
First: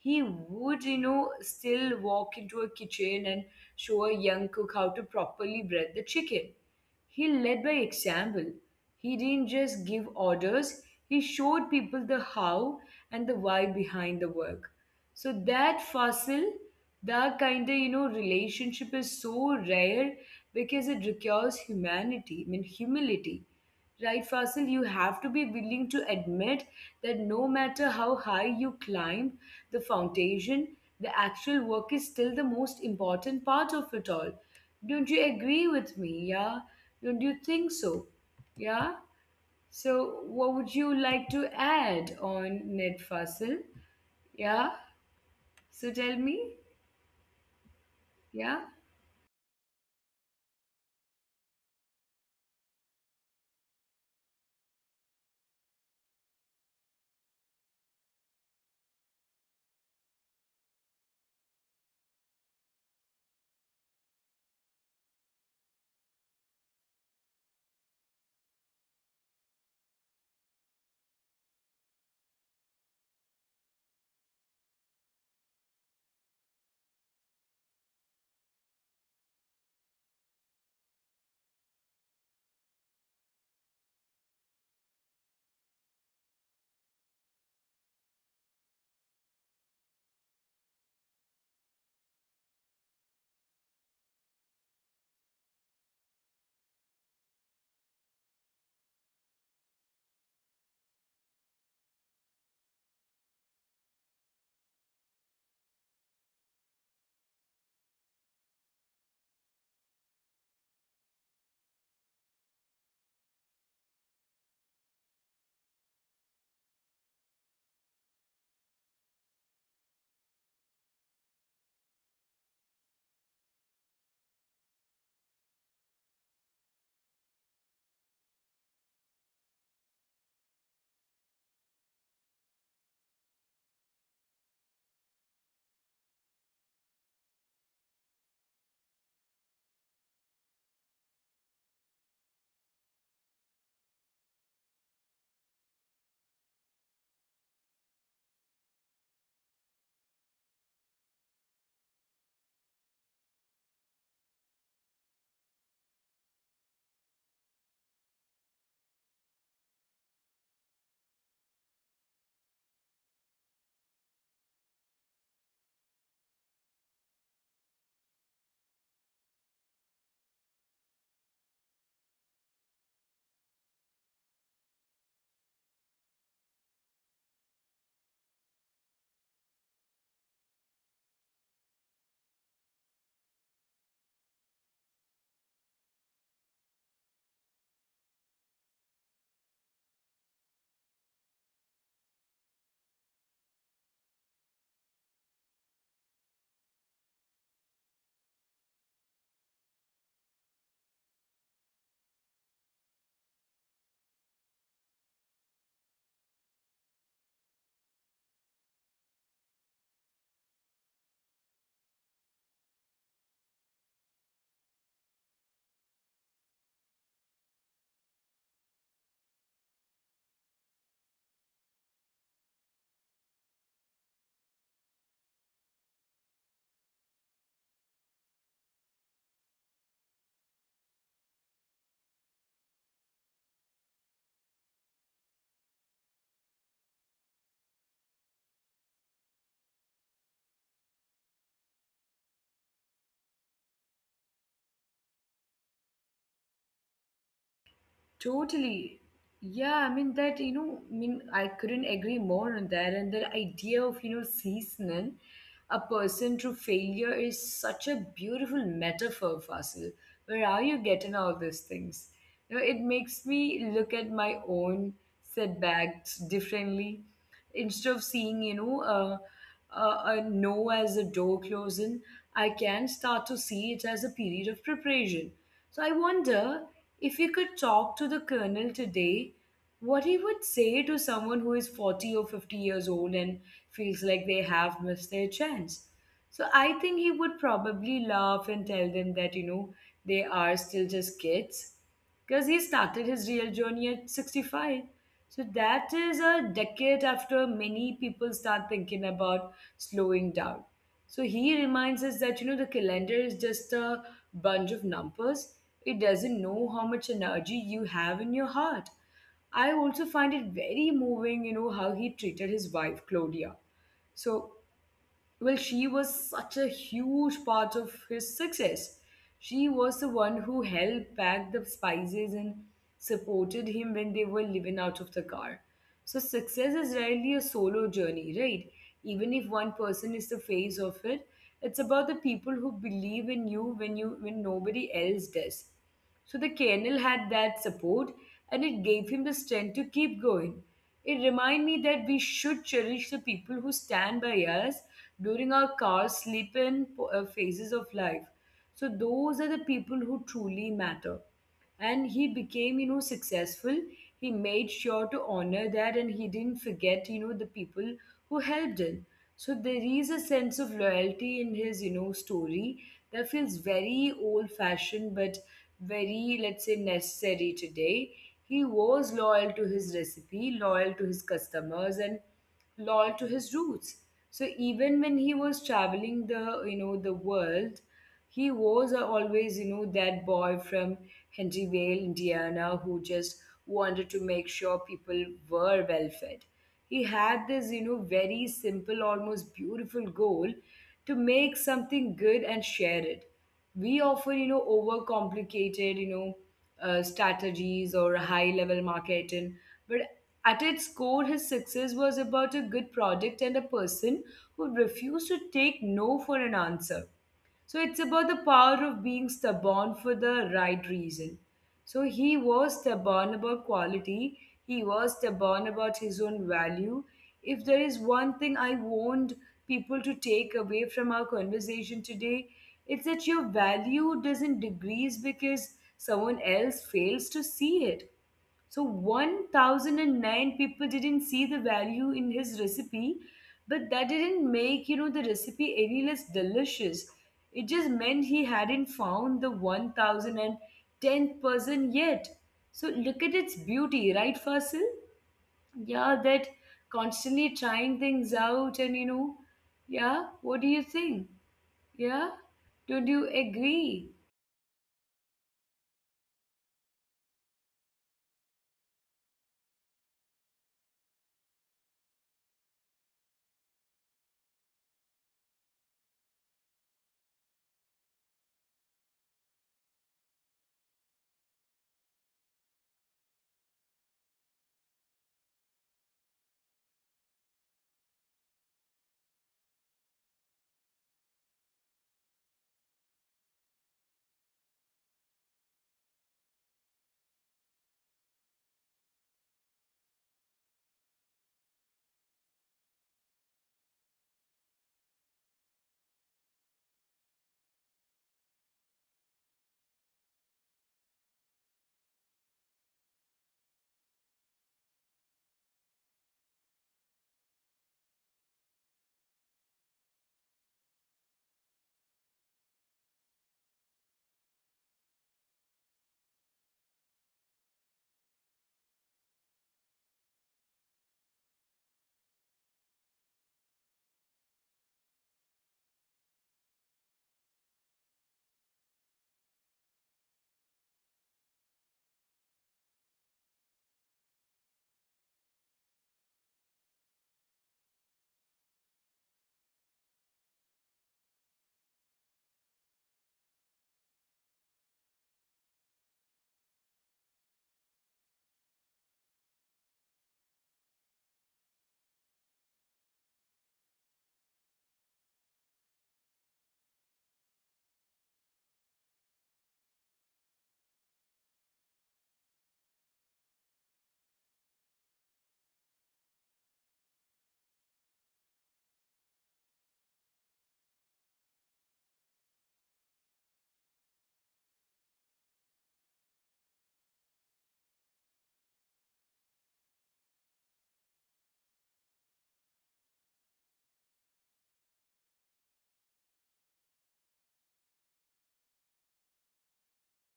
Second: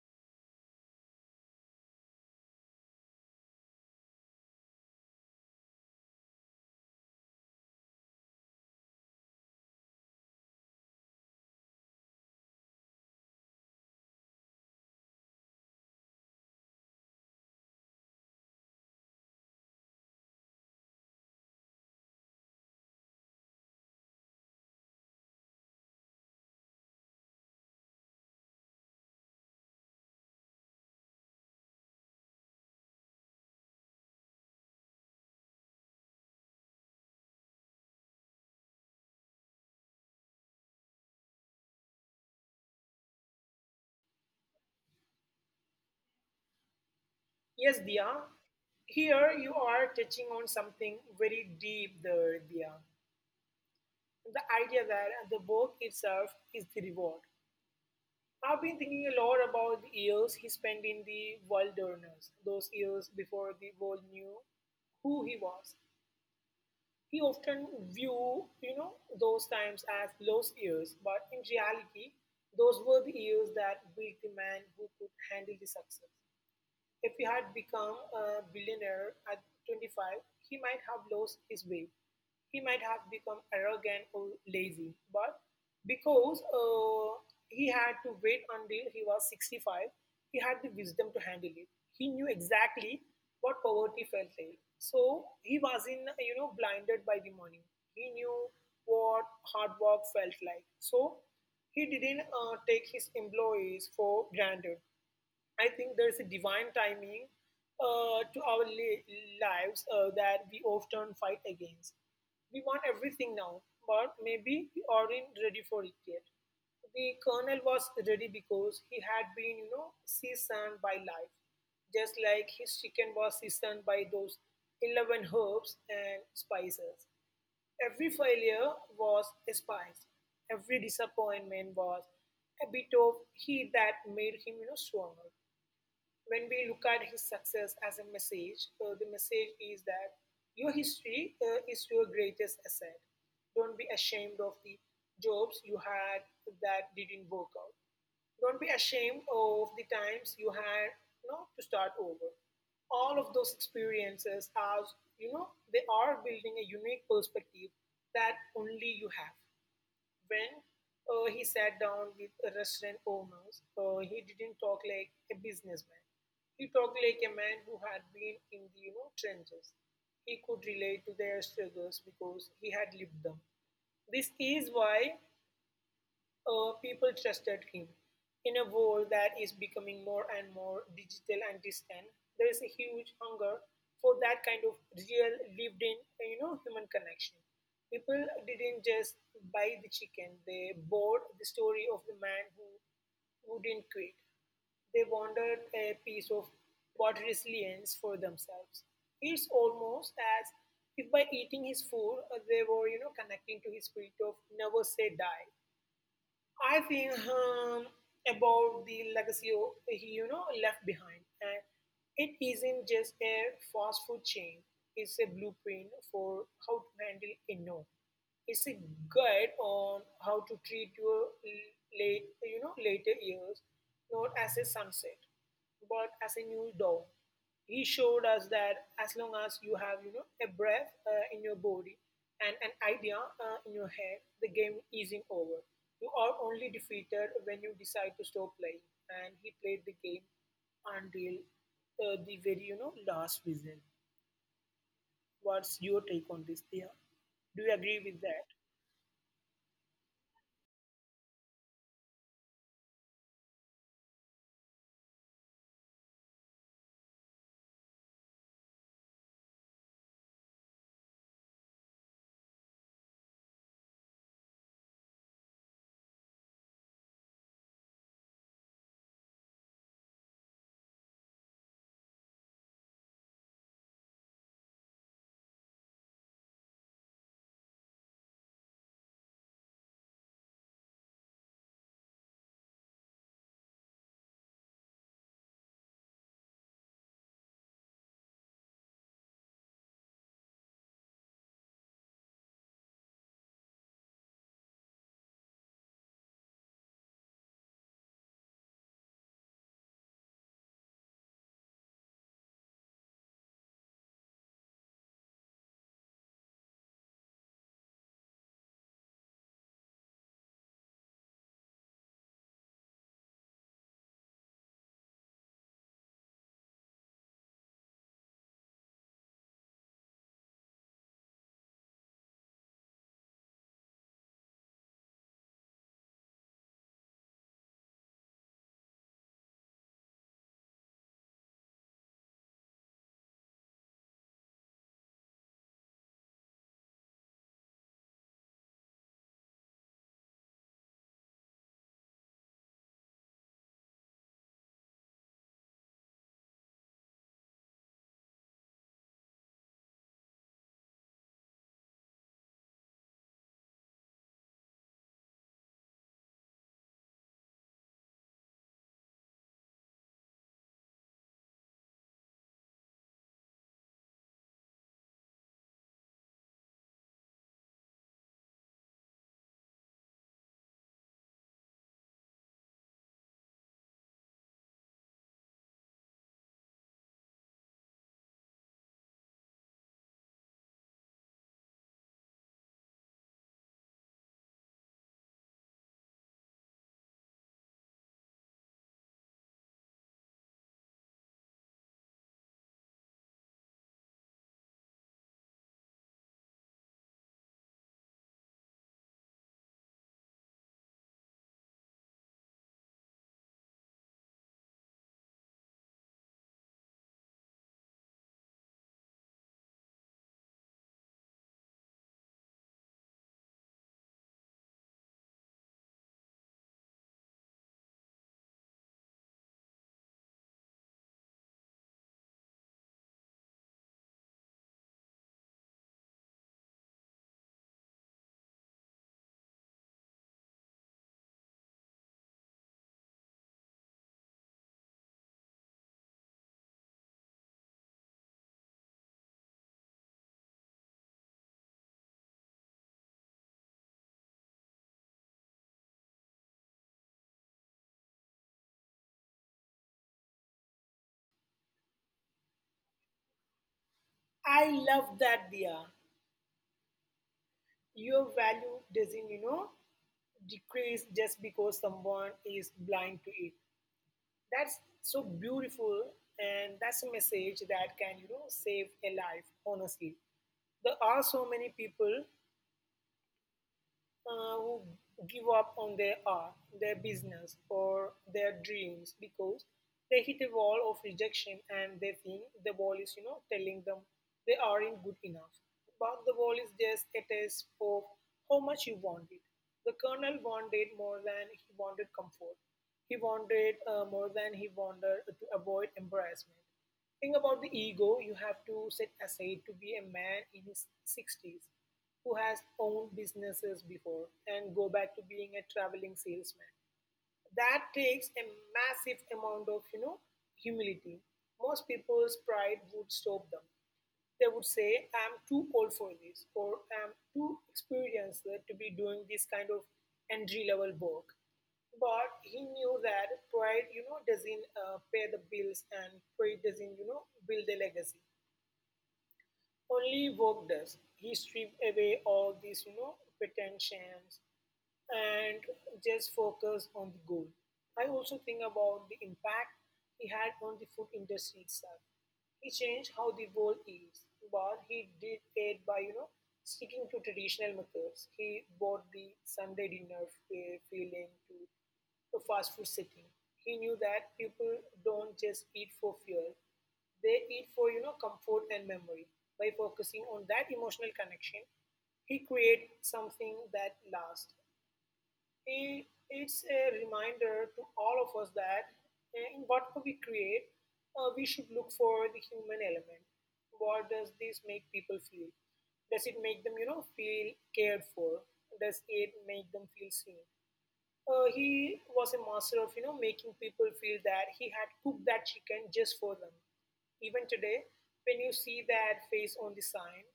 He would still walk into a kitchen and show a young cook how to properly bread the chicken. He led by example. He didn't just give orders, he showed people the how and the why behind the work. So that, Fasil, that kind of relationship is so rare because it requires humanity. I mean humility. Right, Fasil? You have to be willing to admit that no matter how high you climb, the foundation, the actual work is still the most important part of it all. Don't you agree with me? Yeah? Don't you think so? Yeah? So what would you like to add on net, Fasil? Yeah? So tell me.
Yes, Dia.
Yeah?
Here you are touching on something very deep there, Dia. The idea that the work itself is the reward. I've been thinking a lot about the years he spent in the wilderness, those years before the world knew who he was. He often view, you know, those times as lost years, but in reality, those were the years that built the man who could handle the success. If he had become a billionaire at 25, he might have lost his way. He might have become arrogant or lazy. But because he had to wait until he was 65, he had the wisdom to handle it. He knew exactly what poverty felt like. So he wasn't, you know, blinded by the money. He knew what hard work felt like. So he didn't take his employees for granted. I think there is a divine timing to our lives that we often fight against. We want everything now, but maybe we aren't ready for it yet. The colonel was ready because he had been, you know, seasoned by life, just like his chicken was seasoned by those 11 herbs and spices. Every failure was a spice. Every disappointment was a bit of heat that made him, you know, stronger. When we look at his success as a message, the message is that your history is your greatest asset. Don't be ashamed of the jobs you had that didn't work out. Don't be ashamed of the times you had, you know, to start over. All of those experiences are, you know, they are building a unique perspective that only you have. When he sat down with restaurant owners, he didn't talk like a businessman. He talked like a man who had been in the trenches. He could relate to their struggles because he had lived them. This is why people trusted him. In a world that is becoming more and more digital and distant, there is a huge hunger for that kind of real lived in human connection. People didn't just buy the chicken, they bought the story of the man who wouldn't quit. They wanted a piece of what resilience for themselves. It's almost as if by eating his food, they were, you know, connecting to his spirit of never say die. I think about the legacy of, he left behind, and it isn't just a fast food chain. It's a blueprint for how to handle a no. It's a guide on how to treat your late, you know, later years, not as a sunset, but as a new dawn. He showed us that as long as you have, you know, a breath in your body and an idea in your head, the game isn't over. You are only defeated when you decide to stop playing. And he played the game until the very, you know, last whistle. What's your take on this, Dia? Do you agree with that?
Totally. Yeah, I mean that, I mean I couldn't agree more on that. And the idea of, seasoning a person through failure is such a beautiful metaphor, Fasil. Where are you getting all these things? It makes me look at my own setbacks differently. Instead of seeing, a no as a door closing, I can start to see it as a period of preparation. So I wonder if we could talk to the colonel today, what he would say to someone who is 40 or 50 years old and feels like they have missed their chance. So I think he would probably laugh and tell them that they are still just kids because he started his real journey at 65. So that is a decade after many people start thinking about slowing down. So he reminds us that the calendar is just a bunch of numbers. It doesn't know how much energy you have in your heart. I also find it very moving how he treated his wife Claudia. So well, she was such a huge part of his success. She was the one who helped pack the spices and supported him when they were living out of the car. So, success is rarely a solo journey, right? Even if one person is the face of it, it's about the people who believe in you when nobody else does. So the kennel had that support, and it gave him the strength to keep going. It reminded me that we should cherish the people who stand by us during our cars, sleep, and phases of life. So those are the people who truly matter, and he became, you know, successful. He made sure to honor that, and he didn't forget, you know, the people who helped him. So there is a sense of loyalty in his, you know, story that feels very old fashioned but very, let's say, necessary today. He was loyal to his recipe, loyal to his customers, and loyal to his roots. So even when he was traveling the you know the world, he was always, that boy from Henryvale, Indiana, who just wanted to make sure people were well fed. He had this, very simple, almost beautiful goal to make something good and share it. We often, overcomplicated, strategies or high level marketing, but at its core, his success was about a good product and a person who refused to take no for an answer. So it's about the power of being stubborn for the right reason. So he was stubborn about quality, he was stubborn about his own value. If there is one thing I want people to take away from our conversation today, it's that your value doesn't decrease because someone else fails to see it. So 1,009 people didn't see the value in his recipe, but that didn't make, the recipe any less delicious. It just meant he hadn't found the 1010th person yet. So look at its beauty, right, Fasil? Yeah, that constantly trying things out and, you know, yeah, what do you think? Yeah, don't you agree?
I love that Dia. Your value doesn't, you know, decrease just because someone is blind to it. That's so beautiful, and that's a message that can, save a life. Honestly, there are so many people who give up on their art, their business, or their dreams because they hit a wall of rejection and they think the wall is, telling them they aren't good enough. But the wall is just a test of how much you want it. The colonel wanted more than he wanted comfort. He wanted more than he wanted to avoid embarrassment. Think about the ego you have to set aside to be a man in his 60s who has owned businesses before and go back to being a traveling salesman. That takes a massive amount of, humility. Most people's pride would stop them. They would say, I'm too old for this, or I'm too experienced to be doing this kind of entry level work. But he knew that pride, doesn't pay the bills, and pride doesn't, build a legacy. Only work does. He stripped away all these, pretensions and just focus on the goal. I also think about the impact he had on the food industry itself. He changed how the world is, but he did it by sticking to traditional methods. He bought the Sunday dinner feeling to a fast food city. He knew that people don't just eat for fuel; they eat for comfort and memory. By focusing on that emotional connection, he created something that lasts. It's a reminder to all of us that in whatever we create, we should look for the human element. What does this make people feel? Does it make them, feel cared for? Does it make them feel seen? He was a master of, making people feel that he had cooked that chicken just for them. Even today, when you see that face on the sign,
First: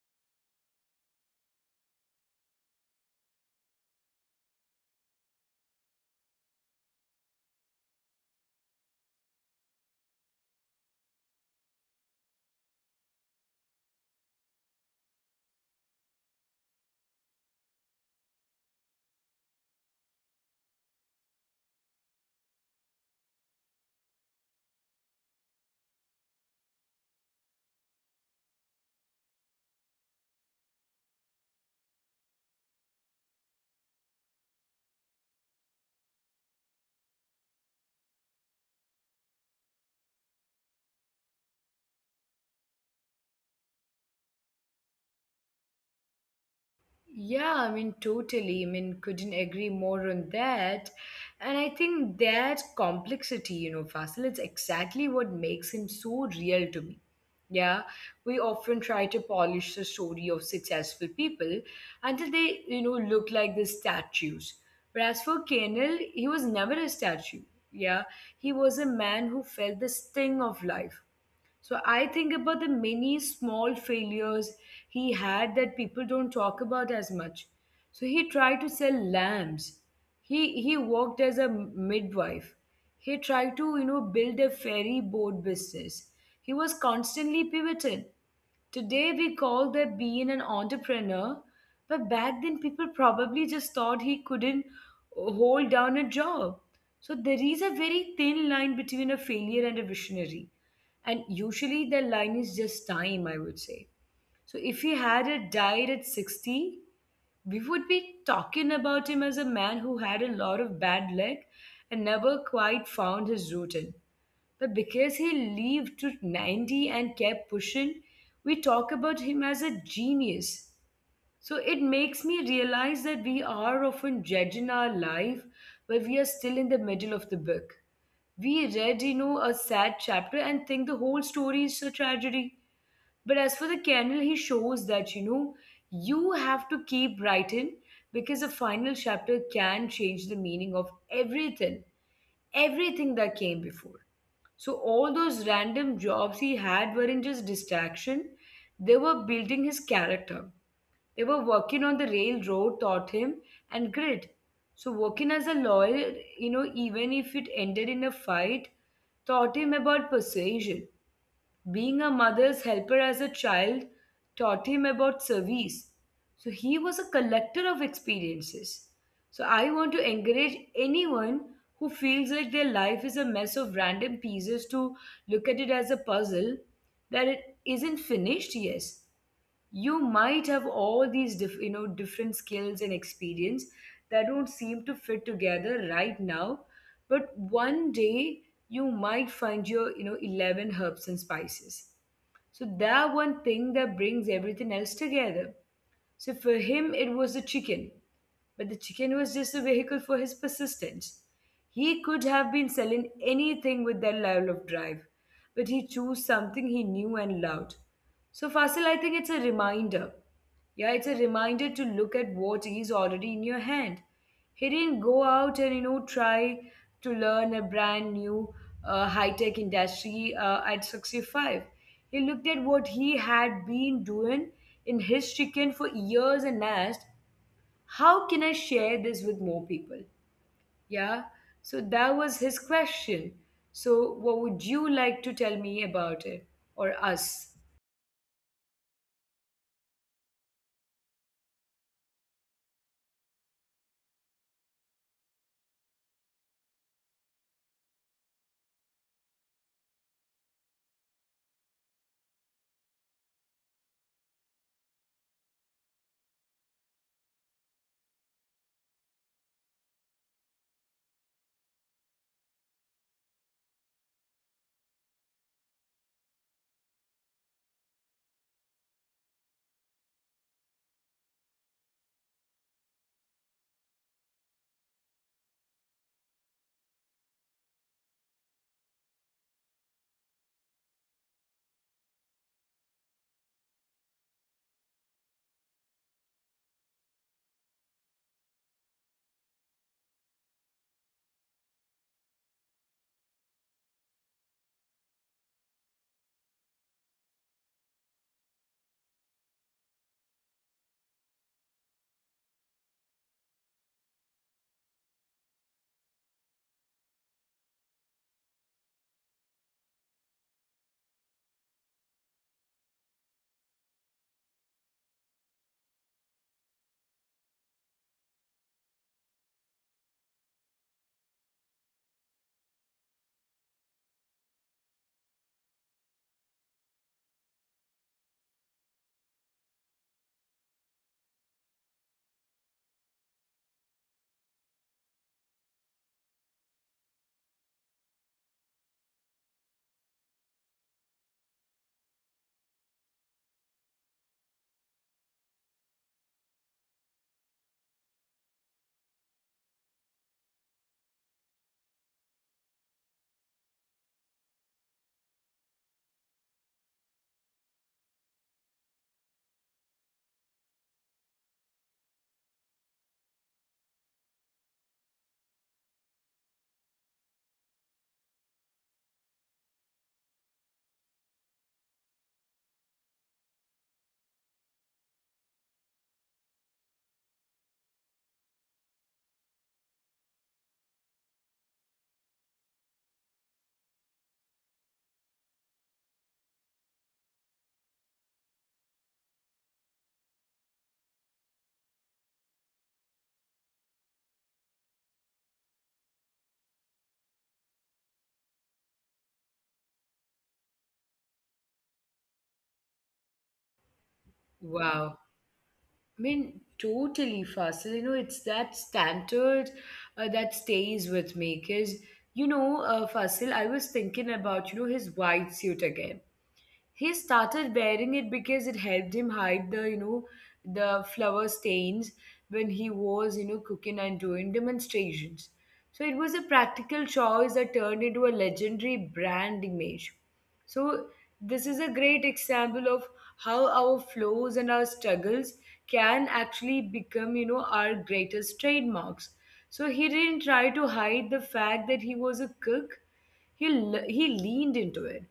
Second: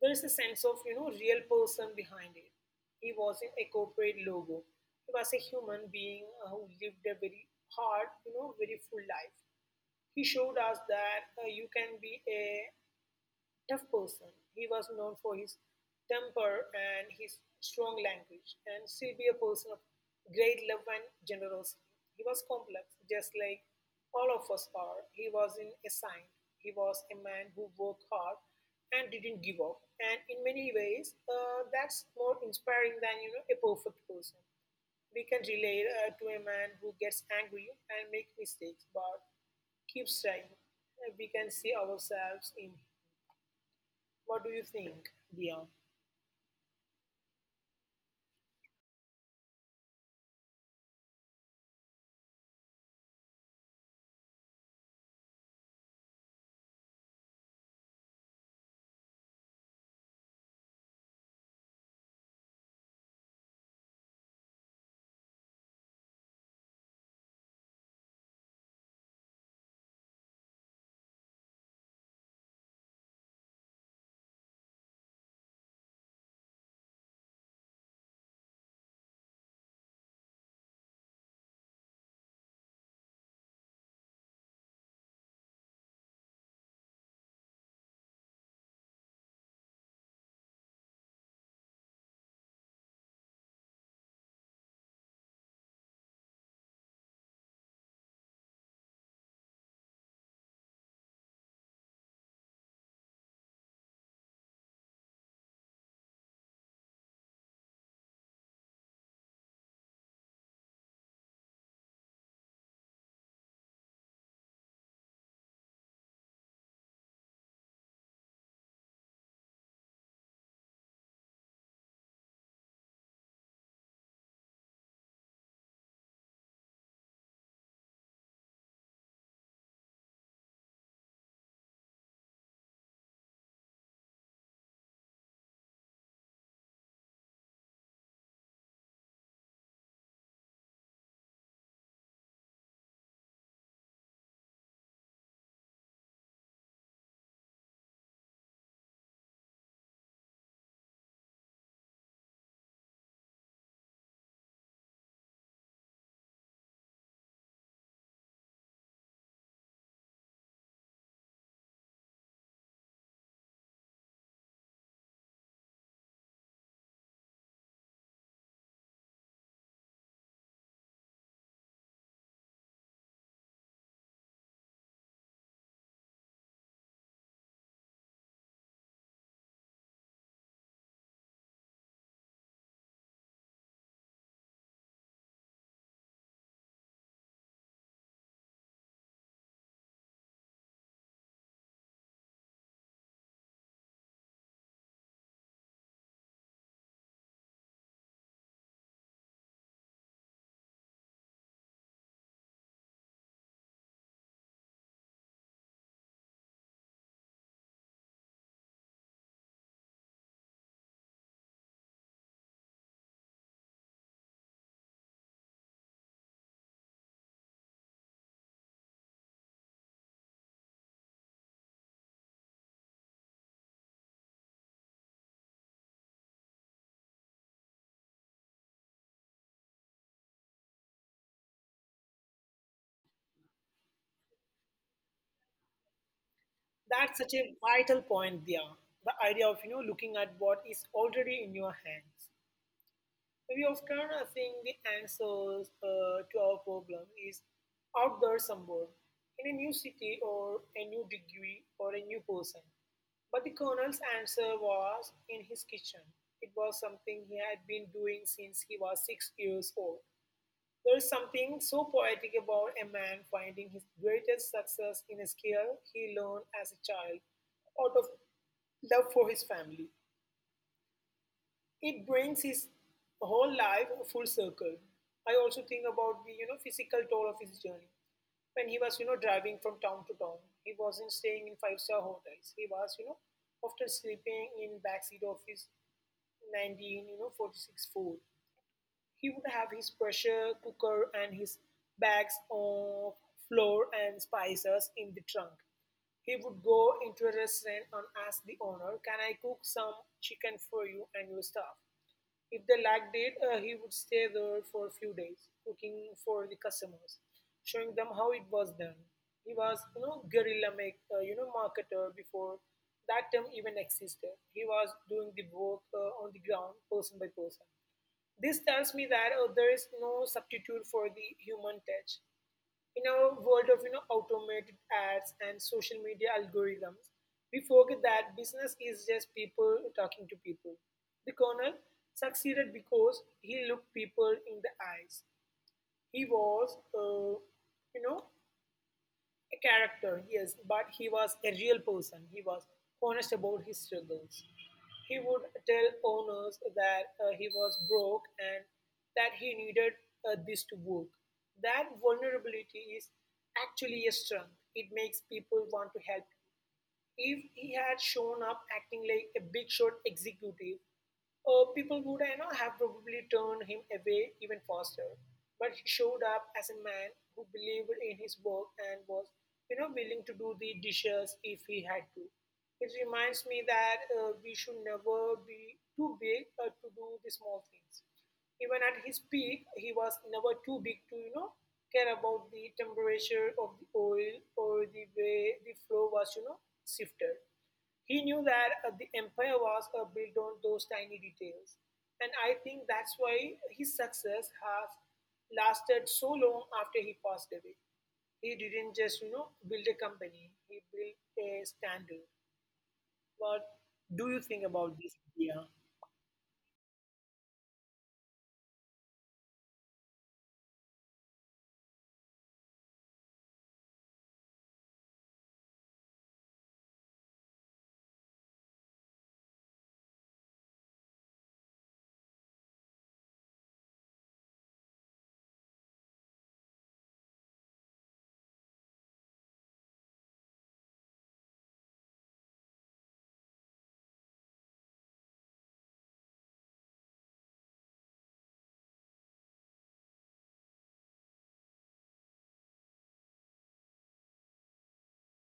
there is a sense of real person behind it. He wasn't a corporate logo. He was a human being who lived a very hard, very full life. He showed us that you can be a tough person. He was known for his temper and his strong language, and she'd be a person of great love and generosity. He was complex, just like all of us are. He was not a saint. He was a man who worked hard and didn't give up. And in many ways, that's more inspiring than a perfect person. We can relate to a man who gets angry and make mistakes, but keeps trying. We can see ourselves in what do you think, Dia?
Yeah, I mean, totally. I mean, couldn't agree more on that. And I think that complexity, Fasil, it's exactly what makes him so real to me. Yeah, we often try to polish the story of successful people until they, look like the statues. Whereas for Kenil, he was never a statue. Yeah, he was a man who felt the sting of life. So I think about the many small failures he had that people don't talk about as much. So he tried to sell lambs. He worked as a midwife. He tried to, build a ferry boat business. He was constantly pivoting. Today we call that being an entrepreneur, but back then people probably just thought he couldn't hold down a job. So there is a very thin line between a failure and a visionary. And usually the line is just time, I would say. So if he had a died at 60, we would be talking about him as a man who had a lot of bad luck and never quite found his routine. But because he lived to 90 and kept pushing, we talk about him as a genius. So it makes me realize that we are often judging our life while we are still in the middle of the book. We read, a sad chapter and think the whole story is a tragedy. But as for the kernel, he shows that, you have to keep writing because the final chapter can change the meaning of everything, everything that came before. So all those random jobs he had weren't just distraction, they were building his character. They were working on the railroad, taught him, and grit. So working as a lawyer, even if it ended in a fight, taught him about persuasion. Being a mother's helper as a child taught him about service. So he was a collector of experiences. So I want to encourage anyone who feels like their life is a mess of random pieces to look at it as a puzzle that it isn't finished yes, you might have all these different skills and experience that don't seem to fit together right now, but one day you might find your, 11 herbs and spices, so that one thing that brings everything else together. So for him, it was the chicken, but the chicken was just a vehicle for his persistence. He could have been selling anything with that level of drive, but he chose something he knew and loved. So Fasil, I think it's a reminder. Yeah, it's a reminder to look at what is already in your hand. He didn't go out and, try to learn a brand new high-tech industry at 65. He looked at what he had been doing in his chicken for years and asked, "How can I share this with more people?" Yeah, so that was his question. So, what would you like to tell me about it or
That's such a
us?
vital point, Dia. The idea of looking at what is already in your hands. We often think the answers to our problem is out there somewhere, in a new city or a new degree or a new person. But the colonel's answer was in his kitchen. It was something he had been doing since he was 6 years old. There is something so poetic about a man finding his greatest success in a skill he learned as a child out of love for his family. It brings his whole life full circle. I also think about the physical toll of his journey. When he was driving from town to town, he wasn't staying in five-star hotels. He was often sleeping in backseat of his 19 46 Ford. He would have his pressure cooker and his bags of flour and spices in the trunk. He would go into a restaurant and ask the owner, can I cook some chicken for you and your staff? If they liked it, he would stay there for a few days, cooking for the customers, showing them how it was done. He was, guerrilla marketer before that term even existed. He was doing the work on the ground, person by person. This tells me that there is no substitute for the human touch. In our world of automated ads and social media algorithms, we forget that business is just people talking to people. The colonel succeeded because he looked people in the eyes. He was, you know, a character, yes, but he was a real person. He was honest about his struggles. He would tell owners that he was broke and that he needed this to work. That vulnerability is actually a strength. It makes people want to help. If he had shown up acting like a big shot executive, people would, have probably turned him away even faster. But he showed up as a man who believed in his work and was, willing to do the dishes if he had to. It reminds me that we should never be too big to do the small things. Even at his peak, he was never too big to, care about the temperature of the oil or the way the flow was, shifted. He knew that the empire was built on those tiny details. And I think that's why his success has lasted so long after he passed away. He didn't just, build a company, he built a standard. What do you think about this,
Wow.
Dia?
I mean, totally, Fasil. You know, it's that standard that stays with me. Because, Fasil, I was thinking about, his white suit again. He started wearing it because it helped him hide the, the flour stains when he was, cooking and doing demonstrations. So it was a practical choice that turned into a legendary brand image. So this is a great example of how our flaws and our struggles can actually become, our greatest trademarks. So he didn't try to hide the fact that he was a cook. He leaned into it.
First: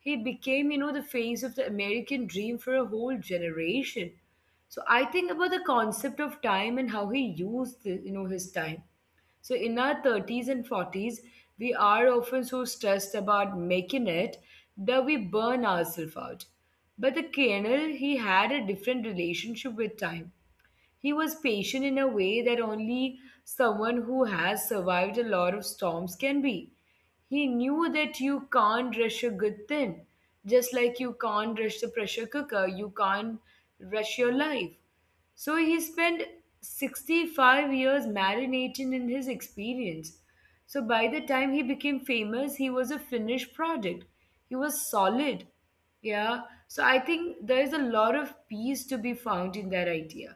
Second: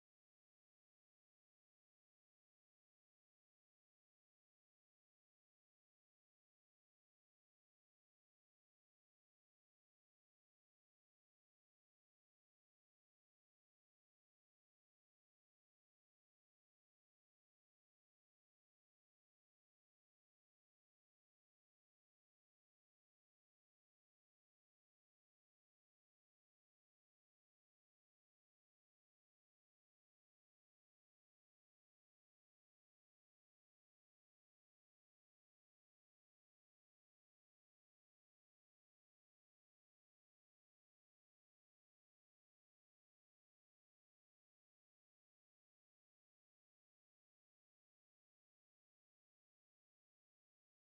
He became, the face of the American dream for a whole generation. So I think about the concept of time and how he used the, his time. So, in our 30s and 40s, we are often so stressed about making it that we burn ourselves out. But the colonel, he had a different relationship with time. He was patient in a way that only someone who has survived a lot of storms can be. He knew that you can't rush a good thing, just like you can't rush the pressure cooker, you can't rush your life. So he spent 65 years marinating in his experience. So by the time he became famous, he was a finished product. He was solid. Yeah. So I think there is a lot of peace to be found in that idea.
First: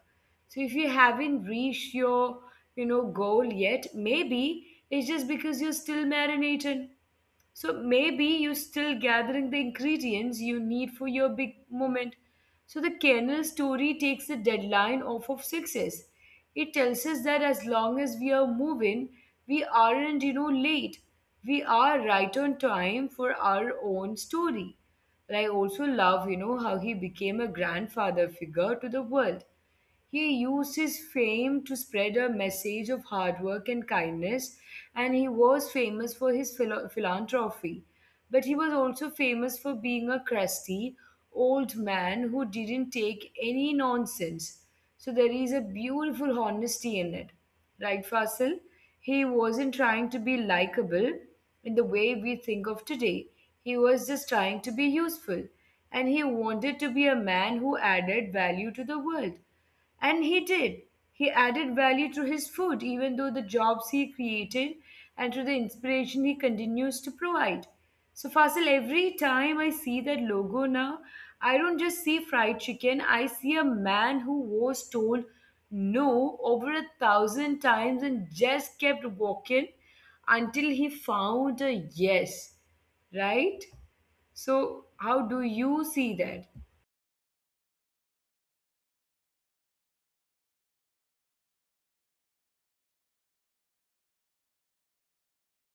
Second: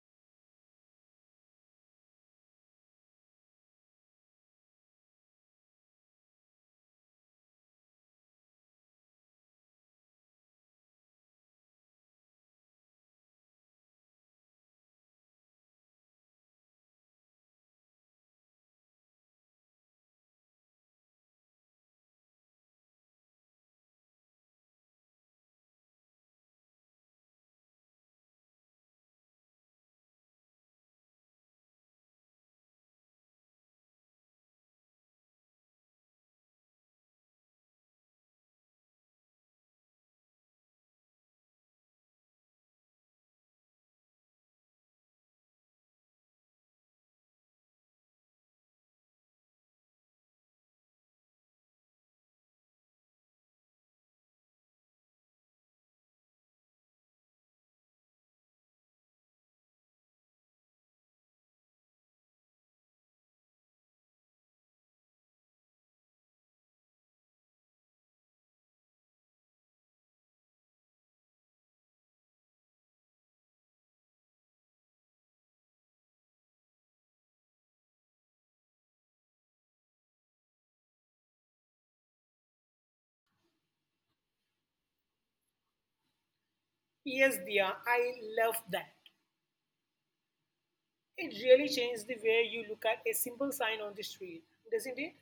So if you haven't reached your, goal yet, maybe it's just because you're still marinating. So maybe you're still gathering the ingredients you need for your big moment. So the kernel story takes the deadline off of success. It tells us that as long as we are moving, we aren't, late. We are right on time for our own story. But I also love, how he became a grandfather figure to the world. He used his fame to spread a message of hard work and kindness, and he was famous for his philanthropy. But he was also famous for being a crusty old man who didn't take any nonsense. So there is a beautiful honesty in it. Right, Fasil? He wasn't trying to be likable in the way we think of today. He was just trying to be useful. And he wanted to be a man who added value to the world. And he did. He added value to his food, even though the jobs he created and to the inspiration he continues to provide. So, Fasil, every time I see that logo now, I don't just see fried chicken, I see a man who was told no over a thousand times and just kept walking until he found a yes, right? So, how do you see that?
Yes, Dia, I love that. It really changes the way you look at a simple sign on the street, doesn't it?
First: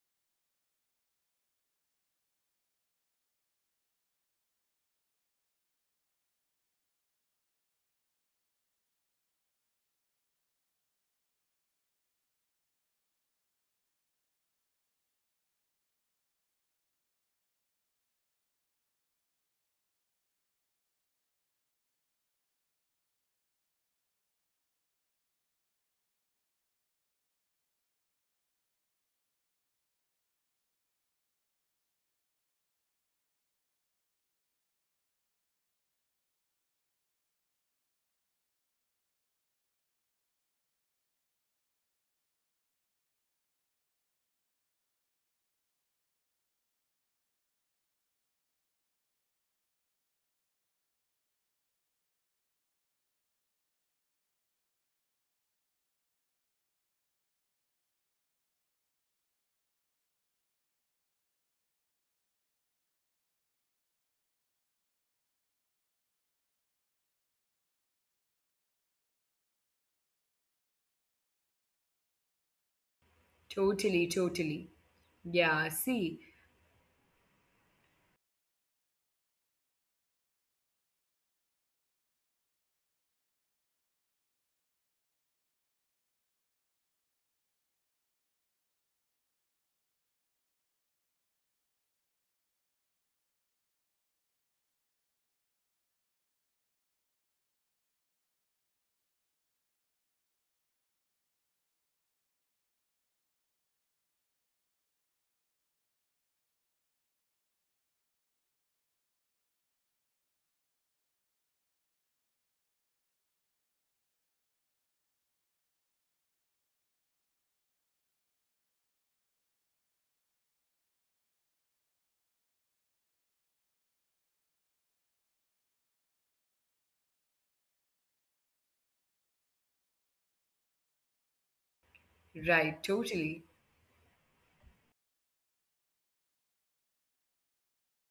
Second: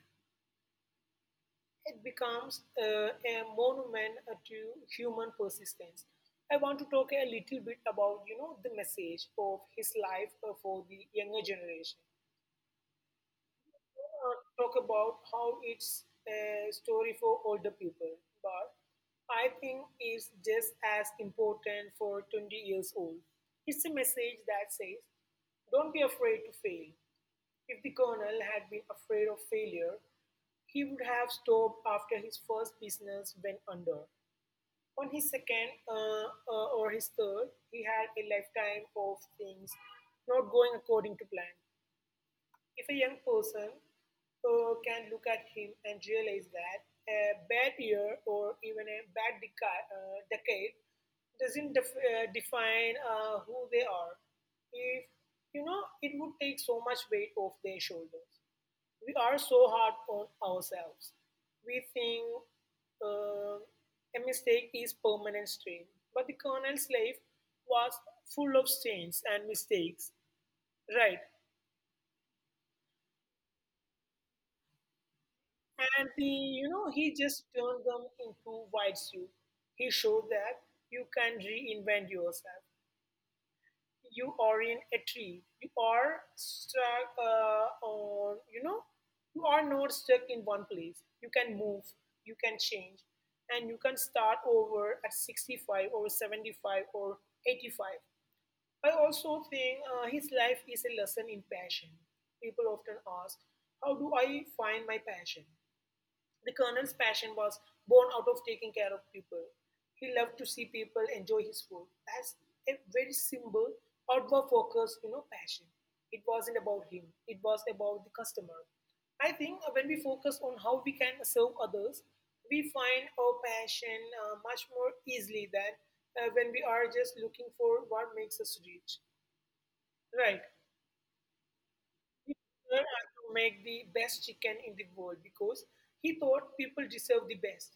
It becomes a monument to human persistence. I want to talk a little bit about, the message of his life for the younger generation. Talk about how it's a story for older people, but I think it's just as important for 20 years old. It's a message that says, don't be afraid to fail. If the colonel had been afraid of failure, he would have stopped after his first business went under. On his second or his third, he had a lifetime of things not going according to plan. If a young person can look at him and realize that a bad year or even a bad decade doesn't define who they are, if it would take so much weight off their shoulders. We are so hard on ourselves. We think uh, a mistake is permanent strain, but the colonel's life was full of stains and mistakes. Right.
Totally, totally. Yeah, see.
And he, he just turned them into white soup. He showed that you can reinvent yourself. You are in a tree. You are stuck on, you are not stuck in one place. You can move, you can change, and you can start over at 65 or 75 or 85. I also think his life is a lesson in passion. People often ask, how do I find my passion? The colonel's passion was born out of taking care of people. He loved to see people enjoy his food. That's a very simple, outward focused, passion. It wasn't about him. It was about the customer. I think when we focus on how we can serve others, we find our passion much more easily than when we are just looking for what makes us rich. Right. He
Right,
learned how
totally.
to make the best chicken in the world because he thought people deserve the best.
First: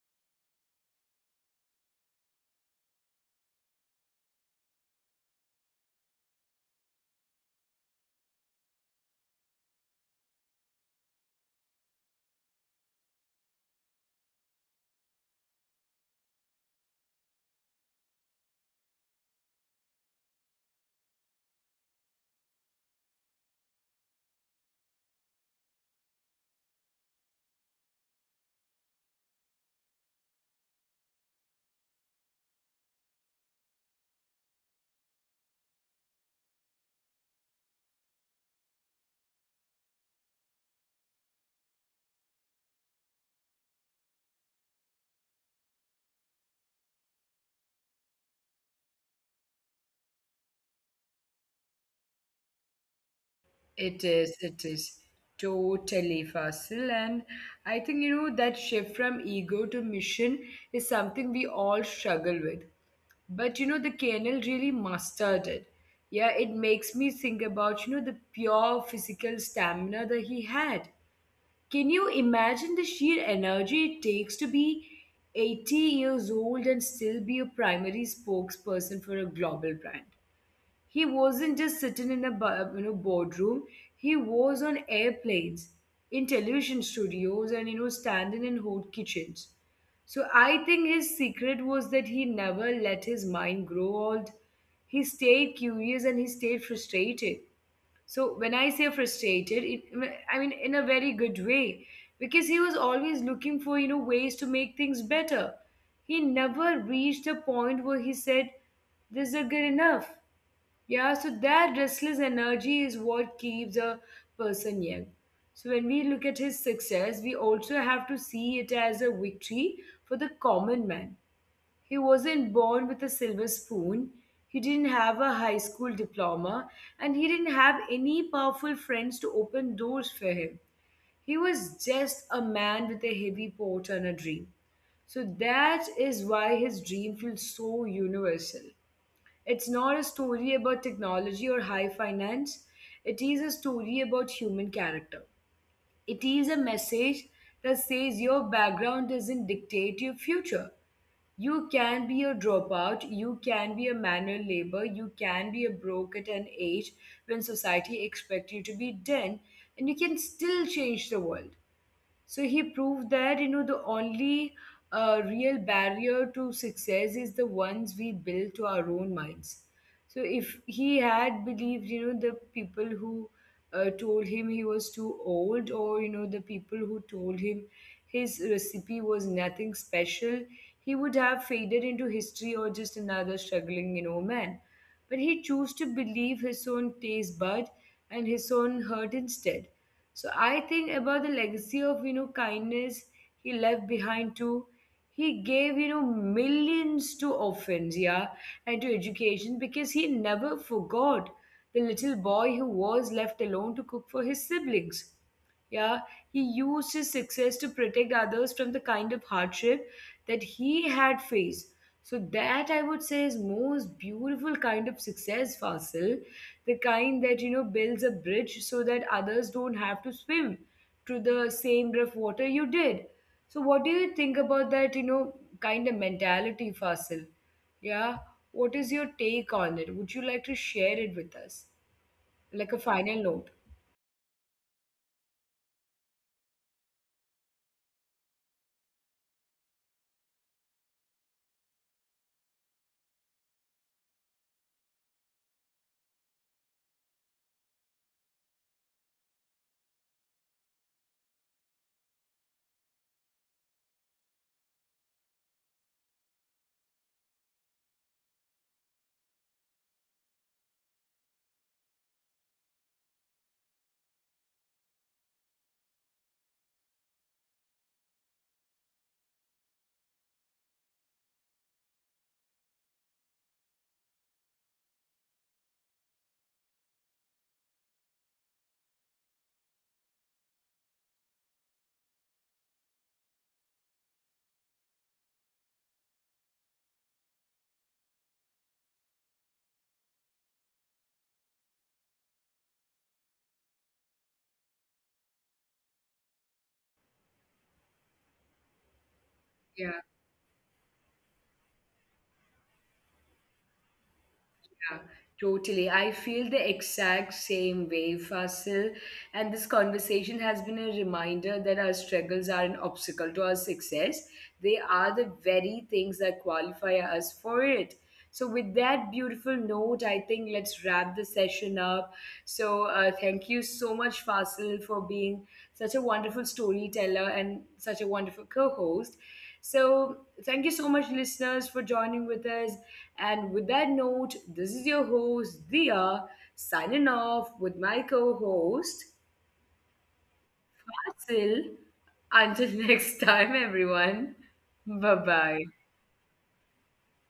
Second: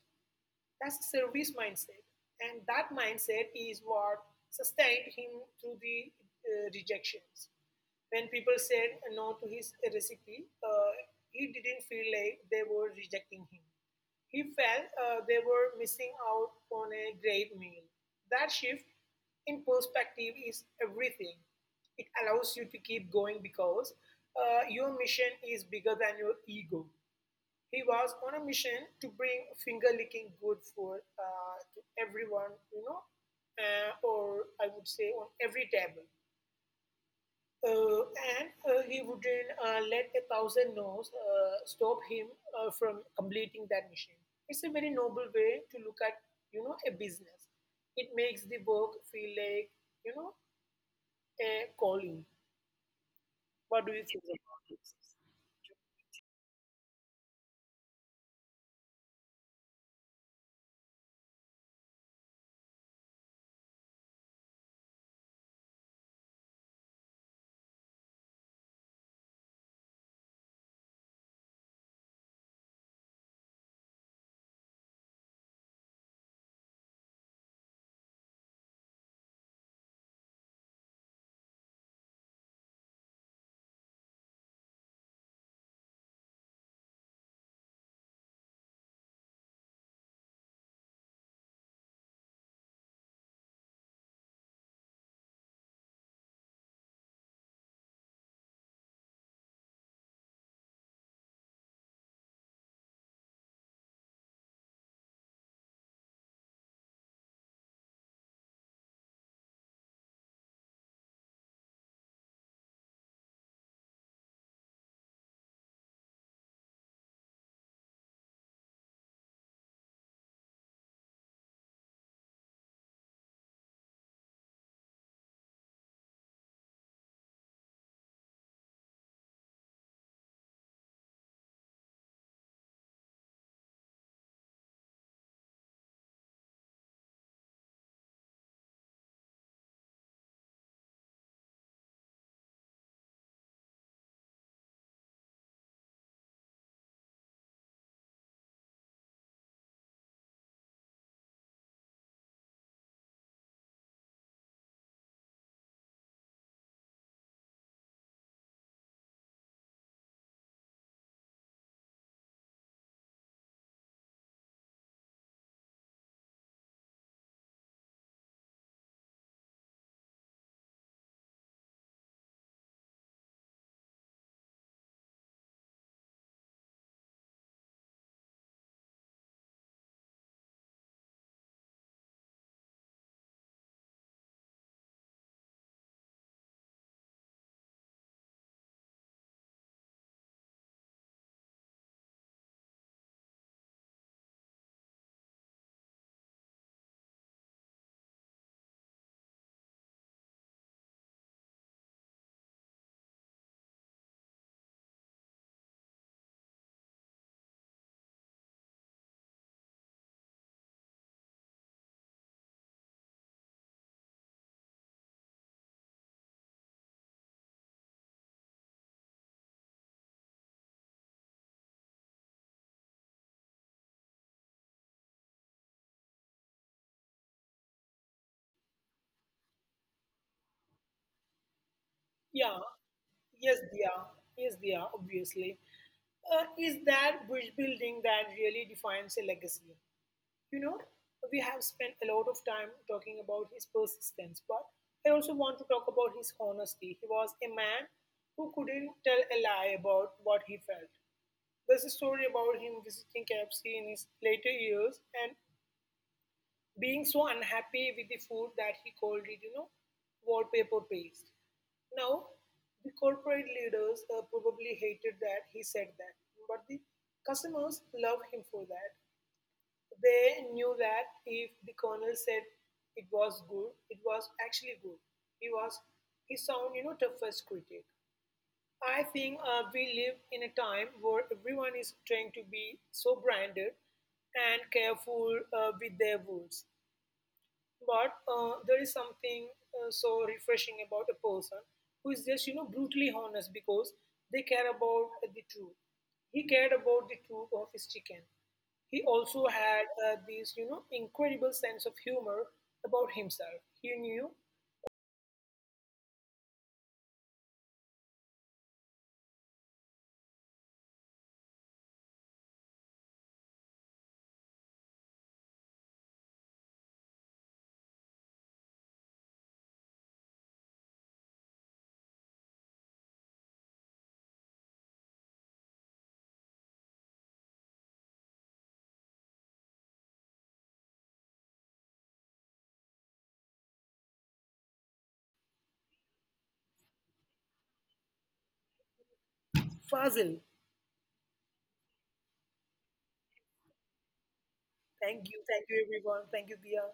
That's a service mindset. And that mindset is what sustained him through the rejections. When people said no to his recipe, he didn't feel like they were rejecting him. He felt they were missing out on a great meal. That shift in perspective is everything. It allows you to keep going because your mission is bigger than your ego. He was on a mission to bring finger licking good food to everyone, or I would say on every table. Uh, and he wouldn't let a thousand no's stop him from completing that mission. It's a very noble way to look at, a business. It makes the work feel like, you know, a calling. What do you think
It
about this?
is totally facile. And I think, that shift from ego to mission is something we all struggle with. But, the kernel really mastered it. Yeah, it makes me think about, the pure physical stamina that he had. Can you imagine the sheer energy it takes to be 80 years old and still be a primary spokesperson for a global brand? He wasn't just sitting in a boardroom. He was on airplanes, in television studios, and, standing in hot kitchens. So I think his secret was that he never let his mind grow old. He stayed curious and he stayed frustrated. So when I say frustrated, it, I mean in a very good way because he was always looking for, ways to make things better. He never reached a point where he said, "This is good enough." Yeah, so that restless energy is what keeps a person young. So when we look at his success, we also have to see it as a victory for the common man. He wasn't born with a silver spoon, he didn't have a high school diploma, and he didn't have any powerful friends to open doors for him. He was just a man with a heavy pot and a dream. So that is why his dream feels so universal. It's not a story about technology or high finance. It is a story about human character. It is a message that says your background doesn't dictate your future. You can be a dropout, you can be a manual labor, you can be a broke at an age when society expects you to be done, and you can still change the world. So he proved that, the only real barrier to success is the ones we build to our own minds. So if he had believed, the people who told him he was too old, or, the people who told him his recipe was nothing special, he would have faded into history or just another struggling, man. But he chose to believe his own taste bud and his own hurt instead. So I think about the legacy of, kindness he left behind too. He gave, millions to orphans, yeah, and to education because he never forgot the little boy who was left alone to cook for his siblings. Yeah, he used his success to protect others from the kind of hardship that he had faced. So that, I would say, is most beautiful kind of success, Fasil, the kind that, builds a bridge so that others don't have to swim to the same rough water you did. So what do you think about that, kind of mentality, Fasil? Yeah, what is your take on it? Would you like to share it with us, like a
Yeah,
final note?
yes, they are. Yes, they are, obviously. Is that bridge building that really defines a legacy? You know, we have spent a lot of time talking about his persistence, but I also want to talk about his honesty. He was a man who couldn't tell a lie about what he felt. There's a story about him visiting KFC in his later years and being so unhappy with the food that he called it, wallpaper paste. Now, the corporate leaders probably hated that he said that, but the customers loved him for that. They knew that if the colonel said it was good, it was actually good. He was his own, toughest critic. I think we live in a time where everyone is trying to be so branded and careful with their words. But there is something so refreshing about a person who is just, brutally honest because they care about the truth. He cared about the truth of his chicken. He also
Yeah.
had this, incredible sense of humor about himself. He knew
Yeah, totally. I feel the exact same way, Fasil. And this conversation has been a reminder that our struggles are an obstacle to our success. They are the very things that qualify us for it. So, with that beautiful note, I think let's wrap the session up. So, thank you so much, Fasil, for being such a wonderful storyteller and such a wonderful co host. So, thank you so much, listeners, for joining with us. And with that note, this is your host, Dia, signing off with my co host,
Fazil.
Asil. Until next time, everyone. Bye bye.
Thank you. Thank you, everyone. Thank you, Dia.